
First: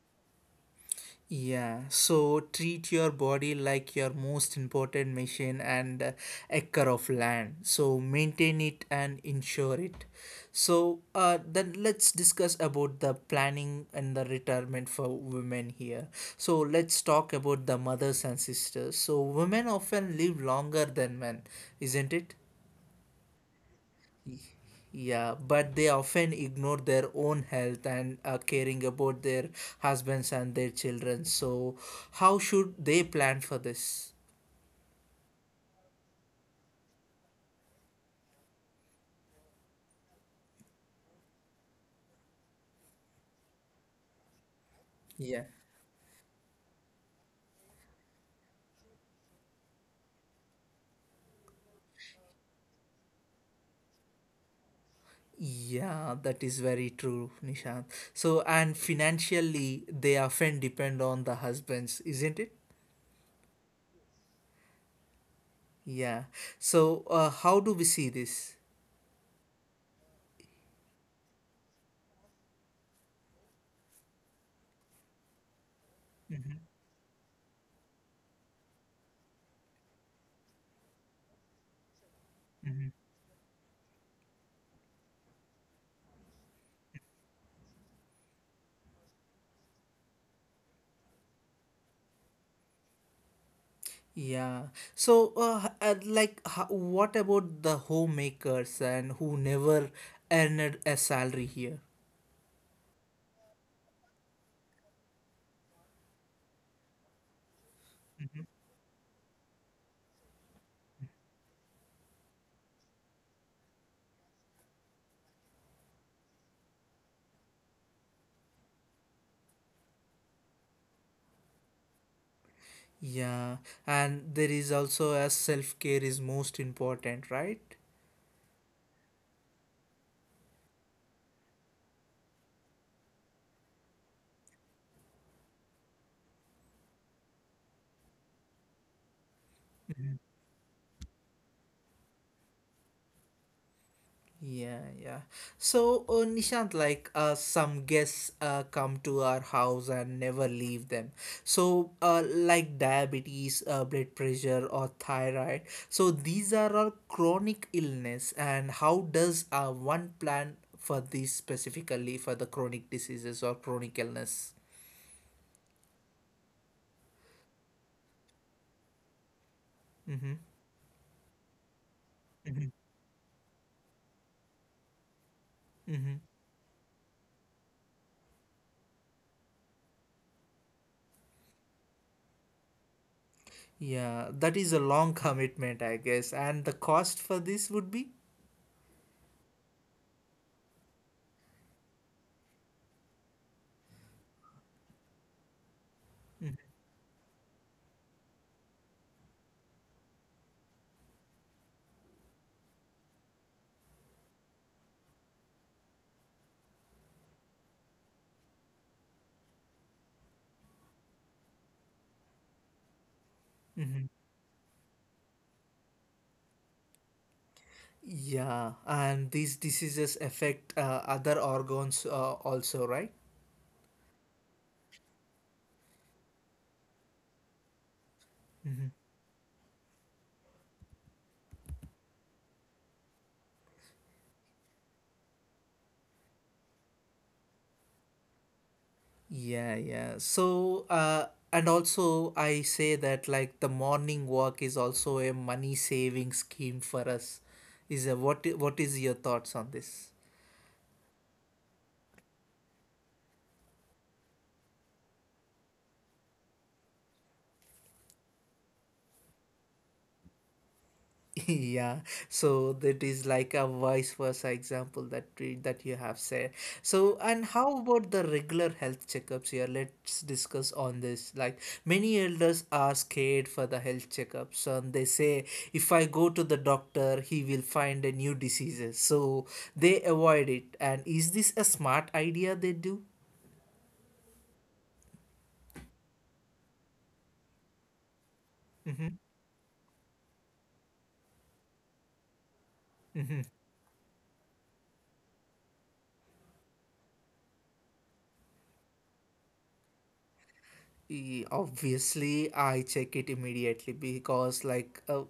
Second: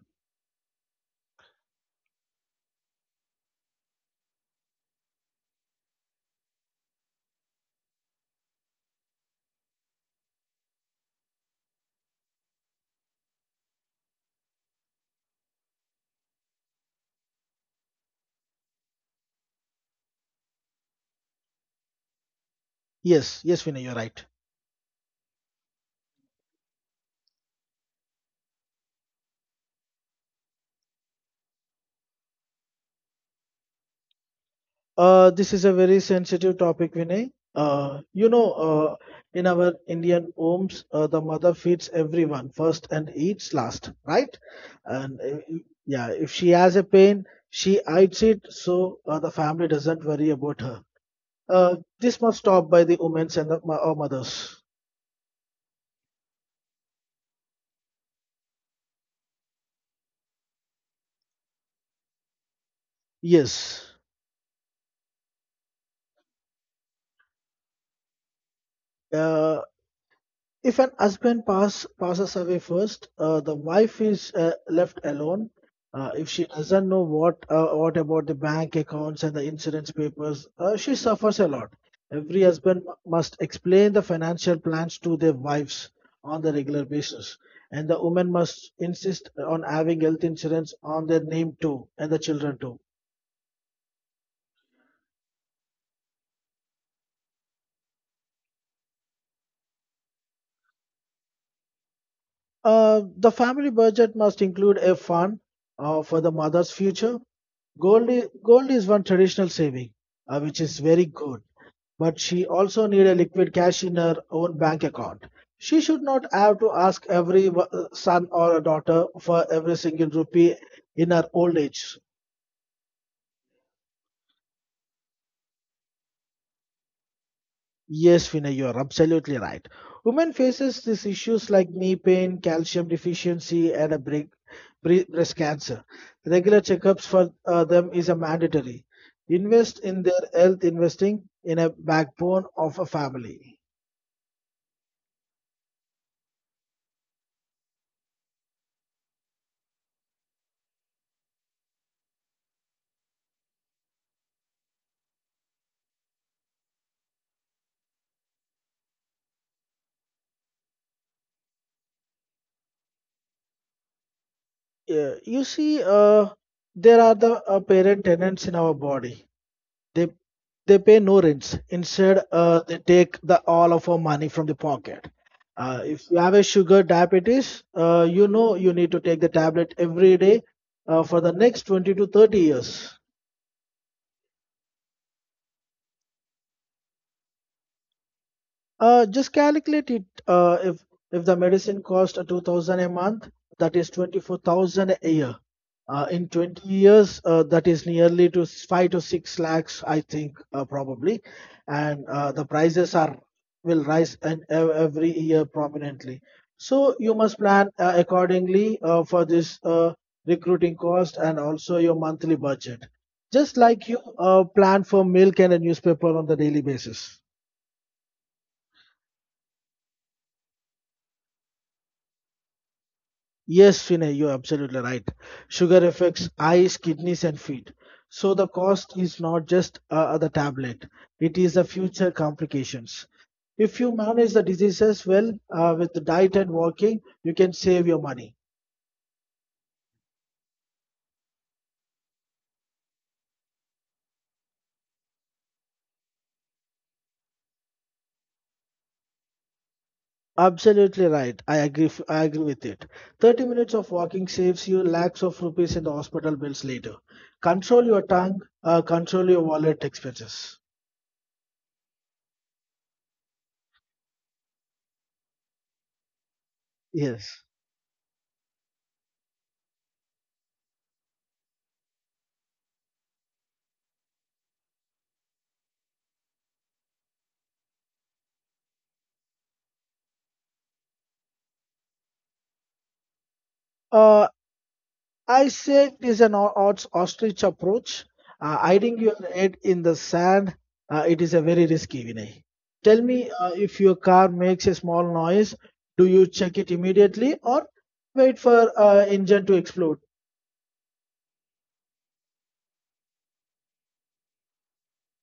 S1: Yeah, so treat your body like your most important machine and acre of land. So maintain it and insure it. So then let's discuss about the planning and the retirement for women here. So let's talk about the mothers and sisters. So women often live longer than men, isn't it?
S2: Yes, yes, Vinay, you're right.
S1: Yeah, but they often ignore their own health and caring about their husbands and their children. So, how should they plan for this?
S2: This is a very sensitive topic, Vinay. You know, in our Indian homes, the mother feeds everyone first and eats last, right? And
S1: Yeah.
S2: yeah, if she has a pain, she hides it so the family doesn't worry about her. This must stop by the women and the mothers.
S1: Yeah, that is very true, Nishant. So, and financially, they often depend on the husbands, isn't it?
S2: Yes.
S1: Yeah. So, how do we see this?
S2: Uh, If an husband passes away first, the wife is left alone. If she doesn't know what about the bank accounts and the insurance papers, she suffers a lot. Every husband must explain the financial plans to their wives on the regular basis, and the woman must insist on having health insurance on their name too and the children too.
S1: Yeah. So, what about the homemakers and who never earned a salary here?
S2: The family budget must include a fund for the mother's future. Gold is one traditional saving, which is very good, but she also need a liquid cash in her own bank account. She should not have to ask every son or a daughter for every single rupee in her old age.
S1: Yeah, and there is also as self care is most important, right?
S2: Yes, Vinay, you are absolutely right. Women faces these issues like knee pain, calcium deficiency, and breast cancer. Regular checkups for them is a mandatory. Invest in their health, investing in a backbone of a family.
S1: Yeah, yeah. So, Nishant, some guests come to our house and never leave them. So, like diabetes, blood pressure, or thyroid. So, these are all chronic illness. And how does one plan for this specifically for the chronic diseases or chronic illness?
S2: Yeah, you see, there are the parent tenants in our body. They
S1: Mm-hmm.
S2: they pay no rents. Instead,
S1: Mm-hmm.
S2: they take the all of our money from the pocket. If
S1: Mm-hmm.
S2: you have a sugar diabetes, you know you need to take the tablet every day for the next 20 to 30 years.
S1: Yeah, that is a long commitment, I guess. And the cost for this would be?
S2: Just calculate it. If the medicine cost 2,000 a month, that is 24,000 a year. In 20 years, that is nearly to five to six lakhs, I think, probably, and the prices are will rise and every year prominently. So you must plan accordingly for this recruiting cost and also your monthly budget, just like you plan for milk and a newspaper on the daily basis.
S1: Yeah, and these diseases affect other organs also, right?
S2: Yes, Vinay, you're absolutely right. Sugar affects eyes, kidneys, and feet. So the cost is not just the tablet, it is the future complications. If you manage the diseases well with the diet and walking, you can save your money.
S1: Yeah, yeah. So, and also I say that like the morning walk is also a money saving scheme for us. Is a, what is your thoughts on this?
S2: Absolutely right. I agree. I agree with it. 30 minutes of walking saves you lakhs of rupees in the hospital bills later. Control your tongue, control your wallet expenses.
S1: Yeah, so that is like a vice versa example that you have said. So, and
S2: Yes.
S1: how about the regular health checkups here? Let's discuss on this. Like many elders are scared for the health checkups, and they say if I go to the doctor, he will find a new diseases. So they avoid it. And is this a smart idea they do?
S2: Uh, I say it is an odds ostrich approach. Hiding your head in the sand, it is a very risky, Vinay. Tell me, if your car makes a small noise, do you check it immediately or wait for, engine to explode?
S1: Obviously, I check it immediately because,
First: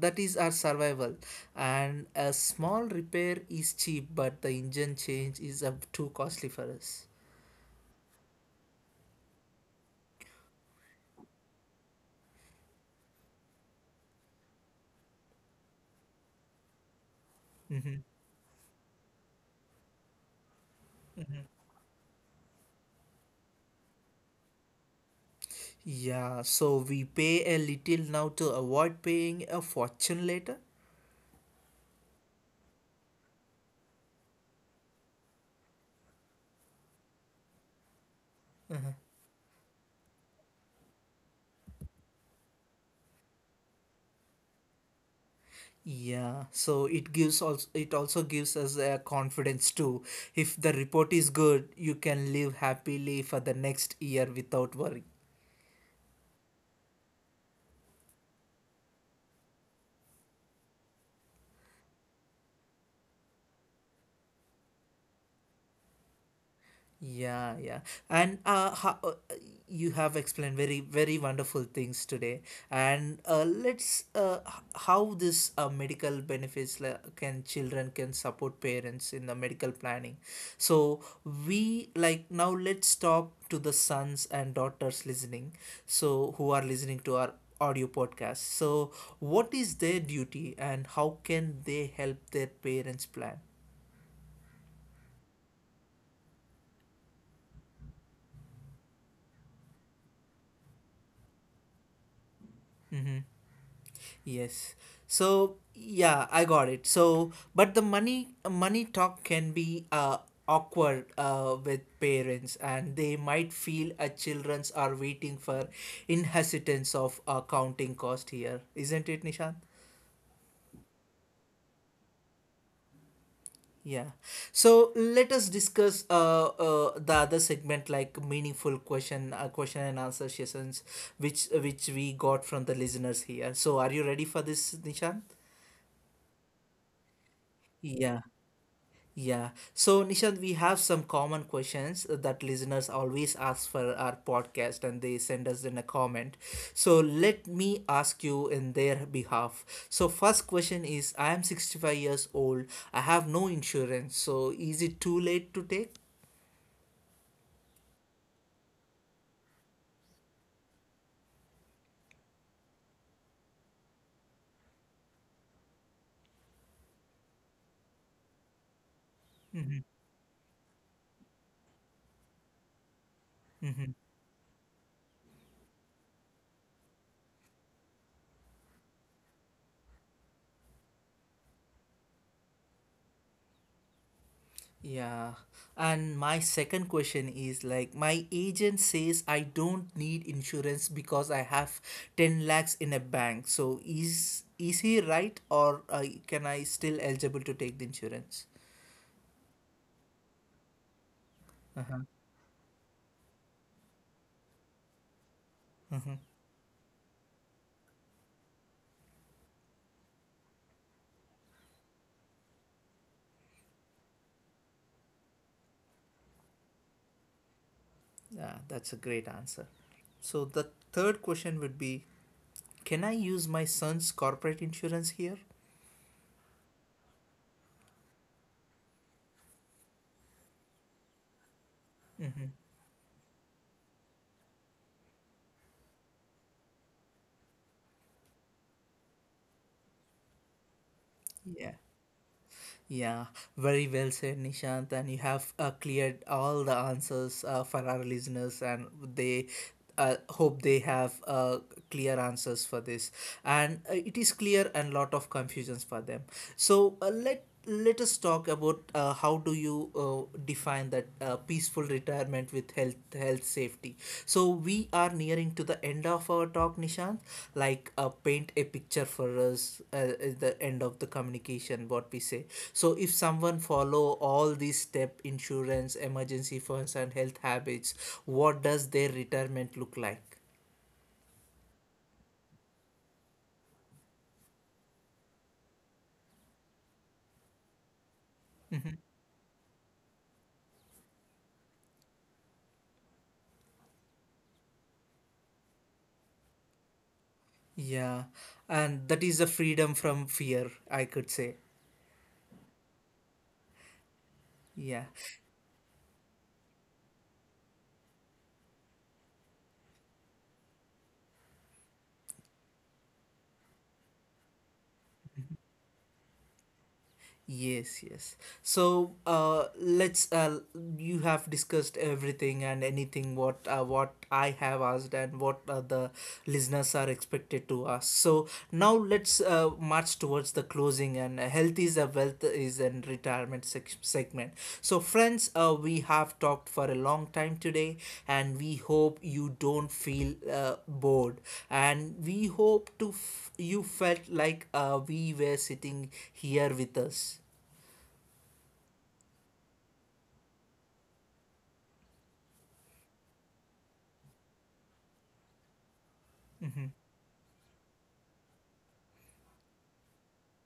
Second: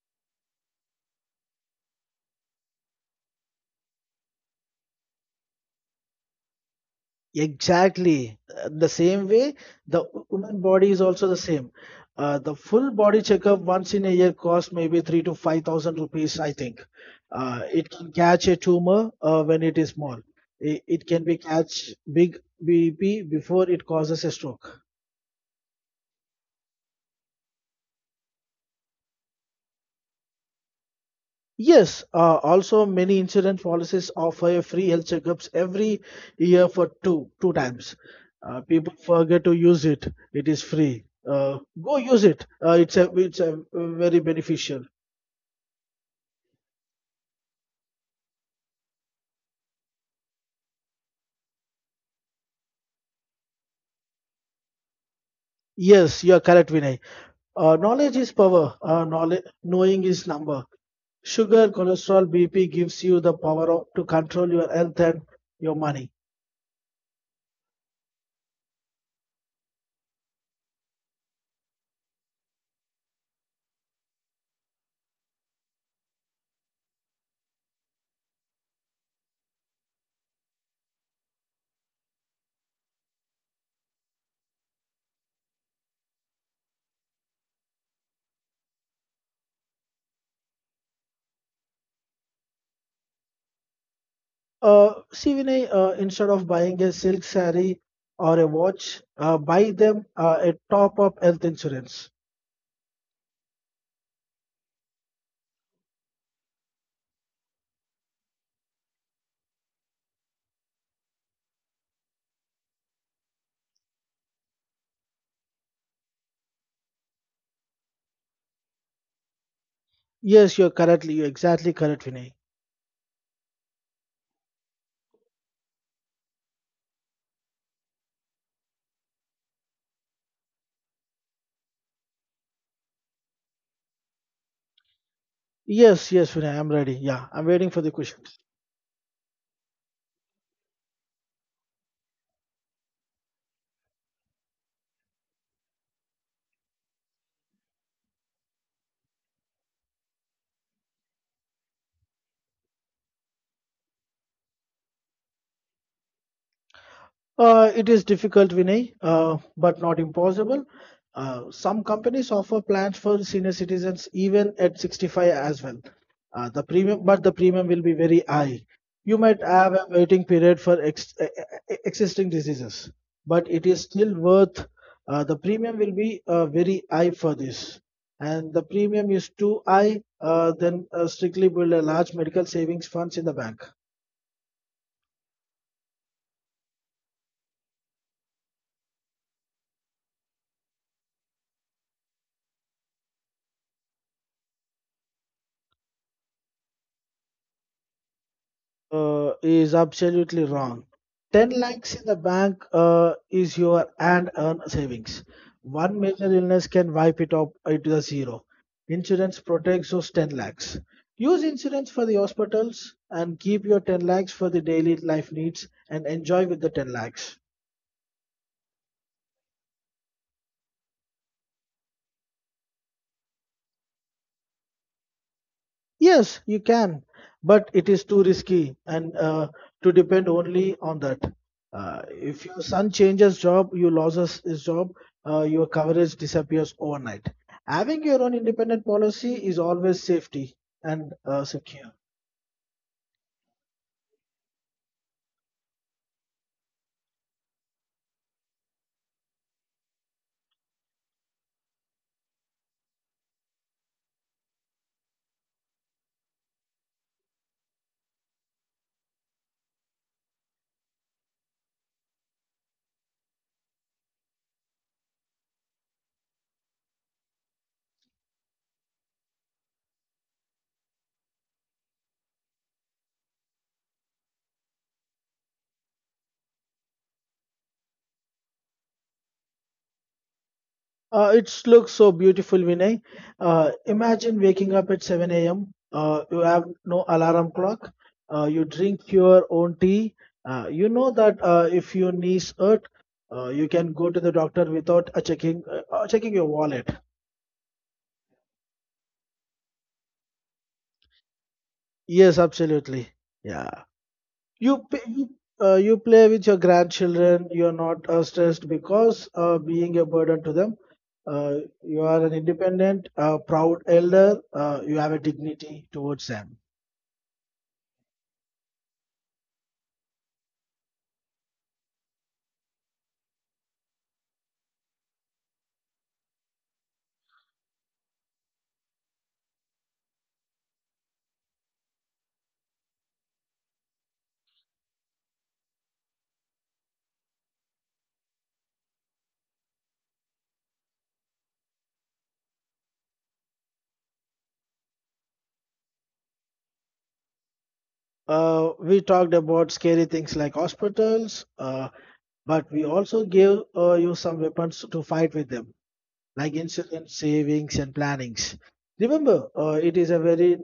S1: that is our survival. And a small repair is cheap, but the engine change is too costly for us.
S2: Exactly. The same way, the woman body is also the same. The full body checkup once in a year costs maybe 3 to 5 thousand rupees, I think. It can catch a tumor when it is small. It can be catch big BP before it causes a stroke.
S1: Yeah, so we pay a little now to avoid paying a fortune later.
S2: Yes, also many insurance policies offer free health checkups every year for two times. People forget to use it. It is free. Go use it. It's a very beneficial.
S1: Yeah, so it also gives us a confidence too. If the report is good, you can live happily for the next year without worry.
S2: Yes, you are correct, Vinay. Knowledge is power. Knowing is number. Sugar, cholesterol, BP gives you the power of, to control your health and your money.
S1: Yeah, yeah. And you have explained very, very wonderful things today. And how this medical benefits can children can support parents in the medical planning. So we like now let's talk to the sons and daughters listening. So who are listening to our audio podcast. So what is their duty and how can they help their parents plan?
S2: See, Vinay, instead of buying a silk saree or a watch, buy them a top-up health insurance.
S1: Yes. So yeah, I got it. So but the money talk can be awkward with parents and they might feel childrens are waiting for in hesitance of accounting cost here. Isn't it, Nishant?
S2: Yes, you're correctly. You're exactly correct, Vinay.
S1: Yeah. So let us discuss the other segment like meaningful question and answer sessions which we got from the listeners here. So are you ready for this, Nishant?
S2: Yes, yes, Vinay. I'm ready. Yeah, I'm waiting for the question.
S1: Yeah. Yeah. So, Nishant, we have some common questions that listeners always ask for our podcast and they send us in a comment. So, let me ask you in their behalf. So, first question is I am 65 years old. I have no insurance. So, is it too late to take?
S2: It is difficult, Vinay, but not impossible. Some companies offer plans for senior citizens even at 65 as well. But the premium will be very high. You might have a waiting period for existing diseases, but it is still worth. The premium will be very high for this, and the premium is too high. Then strictly build a large medical savings funds in the bank.
S1: Yeah. And my second question is like my agent says I don't need insurance because I have 10 lakhs in a bank. So is he right or can I still eligible to take the insurance?
S2: Is absolutely wrong. 10 lakhs in the bank is your and earn savings. One major illness can wipe it up to the zero. Insurance protects those 10 lakhs. Use insurance for the hospitals and keep your 10 lakhs for the daily life needs and enjoy with the 10 lakhs.
S1: Yeah, that's a great answer. So the third question would be can I use my son's corporate insurance here?
S2: Yes, you can, but it is too risky and, to depend only on that. If your son changes job, you loses his job, your coverage disappears overnight. Having your own independent policy is always safety and
S1: Yeah.
S2: secure.
S1: Yeah, very well said, Nishant. And you have cleared all the answers for our listeners, and they hope they have clear answers for this. And it is clear and lot of confusions for them. So let us talk about how do you define that peaceful retirement with health safety so we are nearing to the end of our talk Nishant, paint a picture for us at the end of the communication what we say. So if someone follow all these step insurance emergency funds and health habits, what does their retirement look like?
S2: It looks so beautiful, Vinay. Imagine waking up at 7 a.m. You have no alarm clock. You drink your own tea. You know that if your knees hurt, you can go to the doctor without checking your wallet.
S1: Yeah, and that is the freedom from fear I could say.
S2: Yes, absolutely. Yeah. You pay,
S1: Yeah.
S2: you play with your grandchildren. You're not stressed because being a burden to them. uh, you are an independent, proud elder. You have a dignity towards them.
S1: Yes, yes. So, let's. You have discussed everything and anything what I have asked and what the listeners are expected to ask. So now let's march towards the closing. And health is a wealth with is in retirement segment. So friends, we have talked for a long time today, and we hope you don't feel bored, and we hope you felt like we were sitting here with us.
S2: We talked about scary things like hospitals, but we also gave, you some weapons to fight with them, like insurance savings and plannings. Remember, uh, it is a very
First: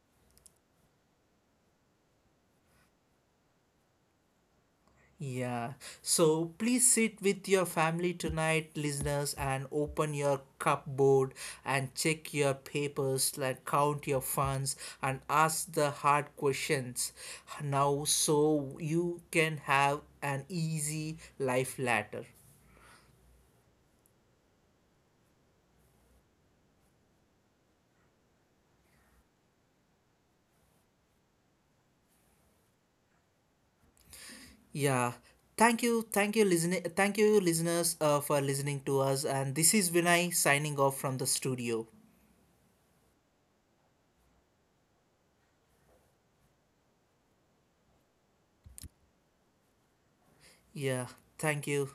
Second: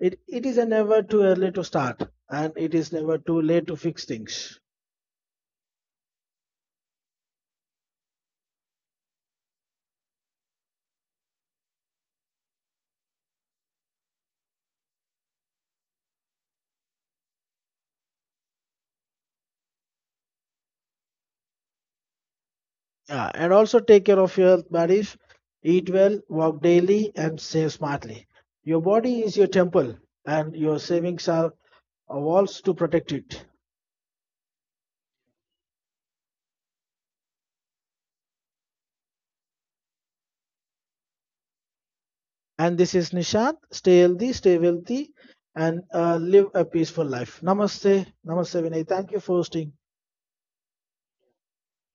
S2: it, it is a never too early to start, and it is never too late to fix things.
S1: Yeah. So please sit with your family tonight, listeners, and open your cupboard and check your papers, like count your funds and ask the hard questions now so you can have an easy life later.
S2: Yeah, and also take care of your health, Marif. Eat well, walk daily, and save smartly. Your body is your temple, and your savings are a walls to protect it.
S1: Yeah. Thank you, listeners, for listening to us. And this is Vinay signing off from the studio.
S2: And this is Nishant. Stay healthy, stay wealthy, and live a peaceful life. Namaste. Namaste, Vinay. Thank you for hosting.
S1: Yeah, thank you.